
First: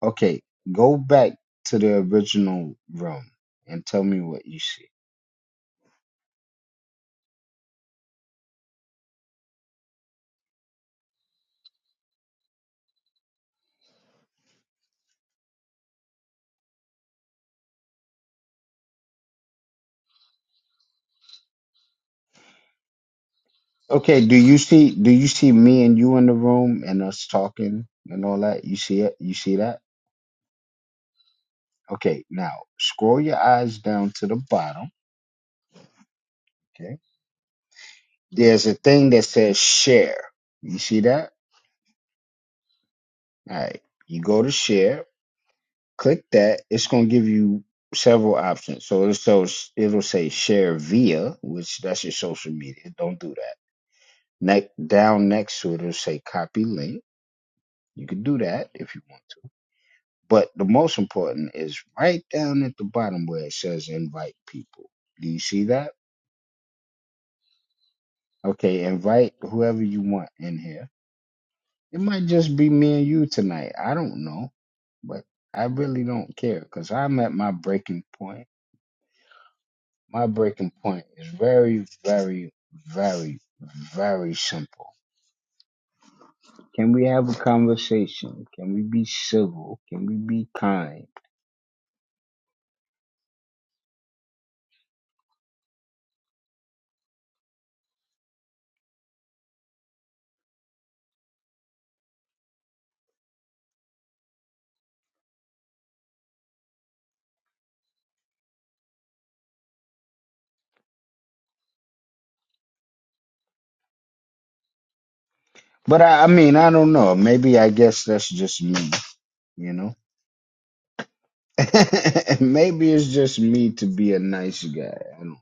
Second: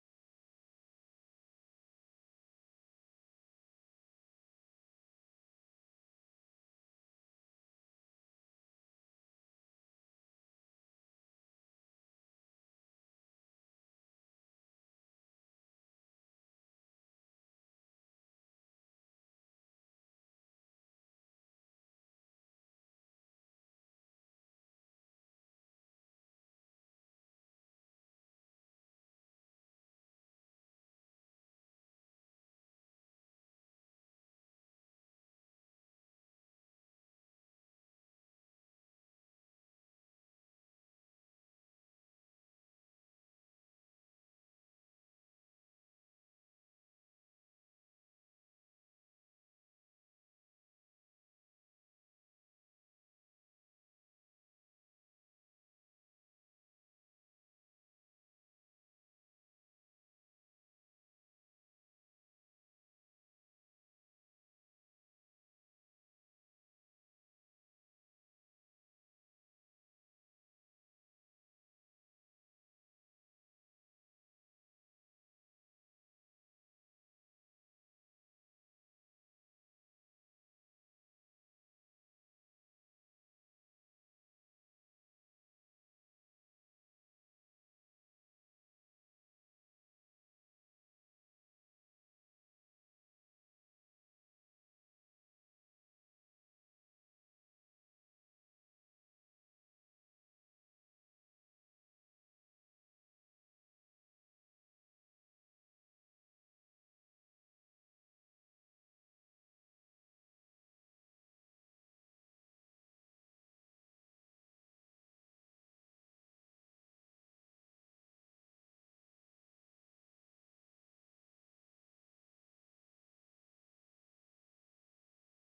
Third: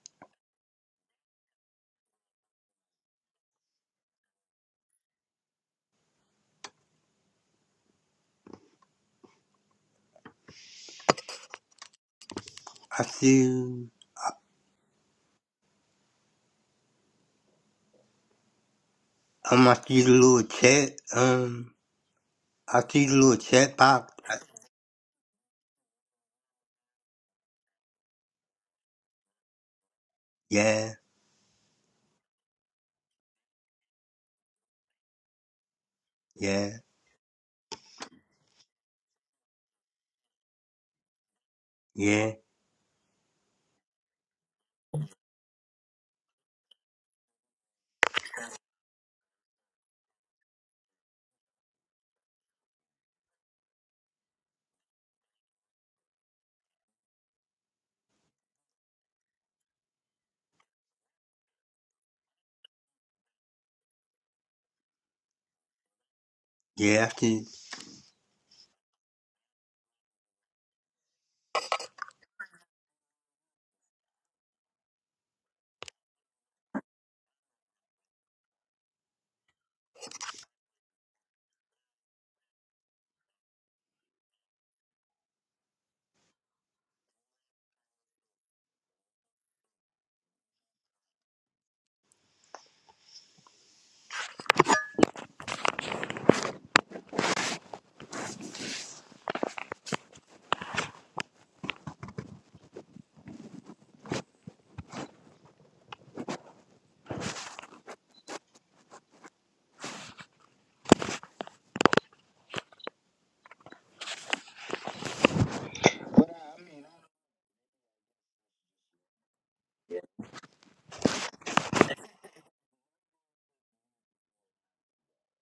Speaker 1: Okay, go back to the original room and tell me what you see.
Speaker 3: I see um I see the little chat um I see the little chat box.
Speaker 1: Okay, do
Speaker 3: I,
Speaker 1: you see do you see me and you in the room and us talking and all that? You see it? You see that?
Speaker 3: yeah,
Speaker 1: Okay, now scroll your eyes down to the bottom.
Speaker 3: yeah,
Speaker 1: Okay. There's a thing that says share. You see that?
Speaker 3: yeah,
Speaker 1: All right. You go to share, click that. It's gonna give you several options. So it shows it'll say share via, which that's your social media. Don't do that. Next down next to it, it'll say copy link. You can do that if you want But the most important is right down at the bottom where it says invite people. Do you see that?
Speaker 3: yeah. I see
Speaker 1: Okay, invite whoever you want in here. It might just be me and you tonight. I don't know. But I really don't care because I'm at my breaking point. My breaking point is very, very, very, very simple. Can we have a conversation? Can we be civil? Can we be kind? But I, I mean, I don't know. Maybe I guess that's just me, you know? Maybe it's just me to be a nice guy. I don't.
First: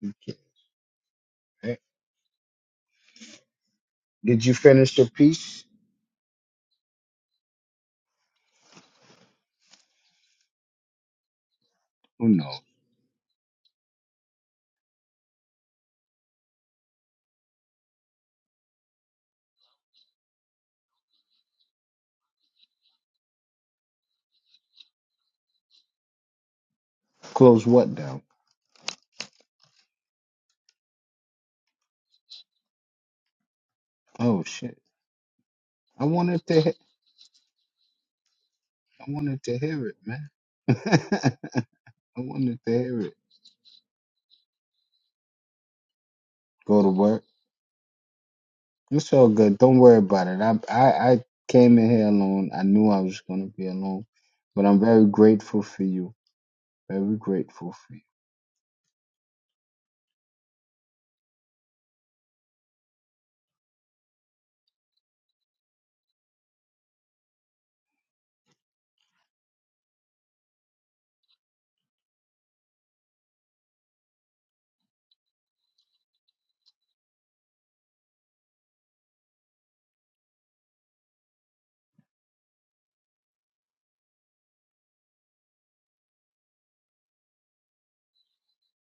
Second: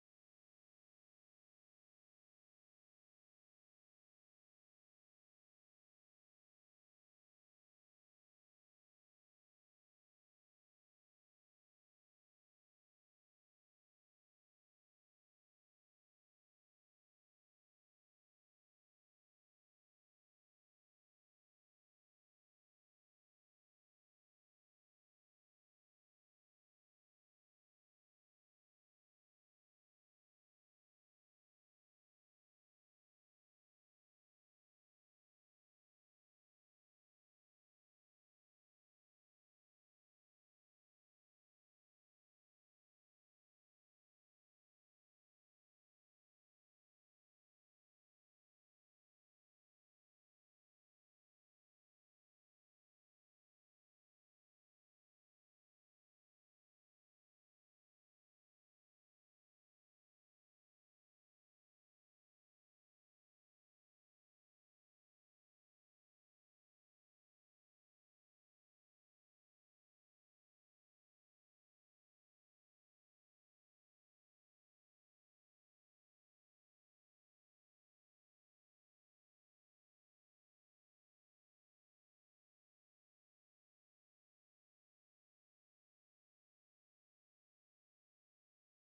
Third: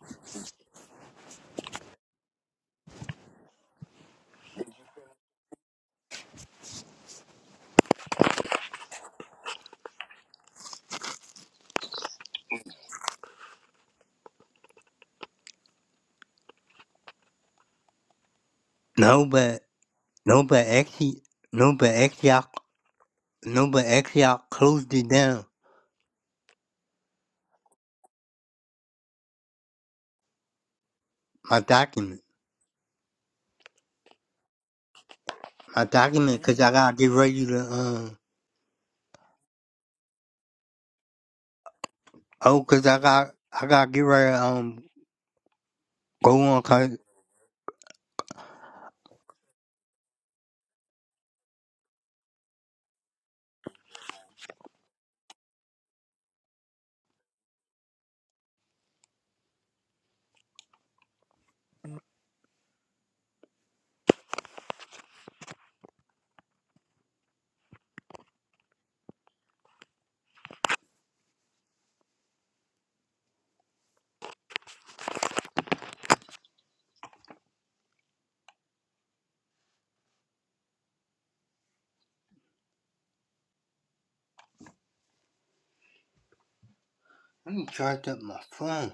Speaker 1: who cares? right? Did you finish the piece? Who knows?
Speaker 3: no, but no, but actually no, but actually I no, but actually I closed it down.
Speaker 1: Close what down?
Speaker 3: My document,
Speaker 1: Oh shit!
Speaker 3: my
Speaker 1: I
Speaker 3: document,
Speaker 1: wanted
Speaker 3: cause
Speaker 1: to. He-
Speaker 3: I
Speaker 1: I
Speaker 3: gotta get ready to um.
Speaker 1: wanted to hear it, man. I wanted
Speaker 3: Oh,
Speaker 1: to
Speaker 3: 'cause I
Speaker 1: hear it.
Speaker 3: got I got to get ready to um go on.
Speaker 1: Go to
Speaker 3: Cause
Speaker 1: work. It's all good. Don't worry about it. I I, I came in here alone. I knew I was gonna be alone, but I'm very grateful for you. Very grateful for you.
Speaker 3: let me charge up my phone.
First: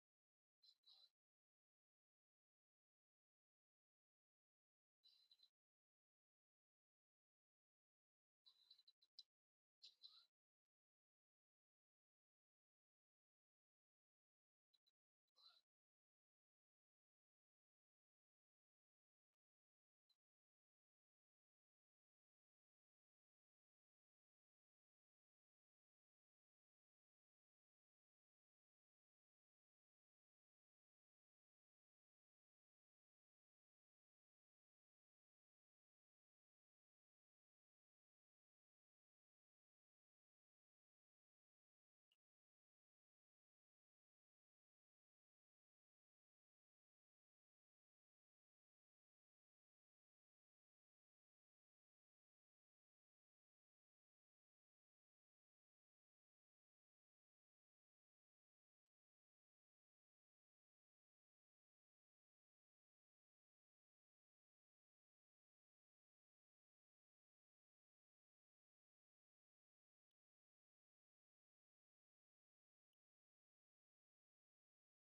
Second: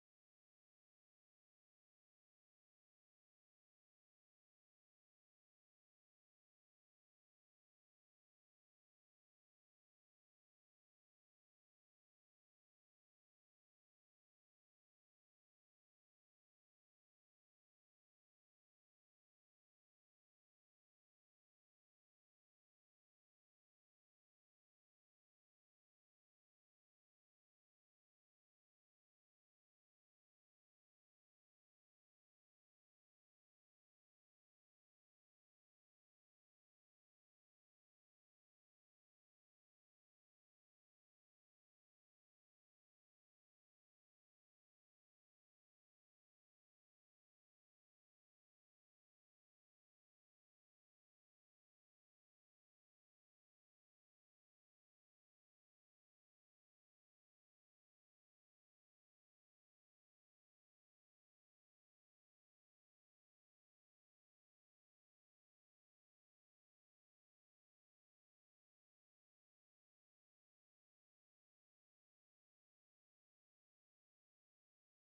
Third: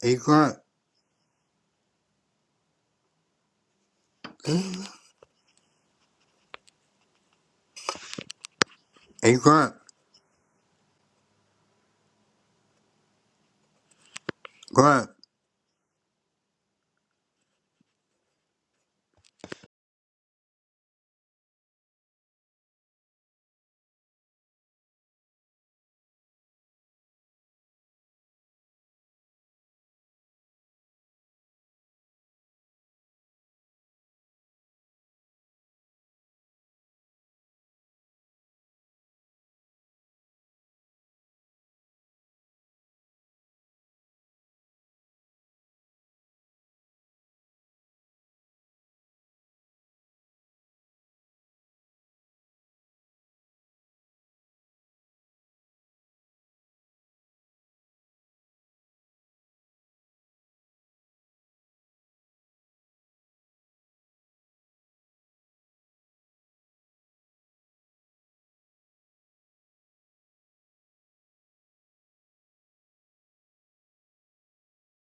Speaker 3: Hey Grunt, hey Grunt, Grunt.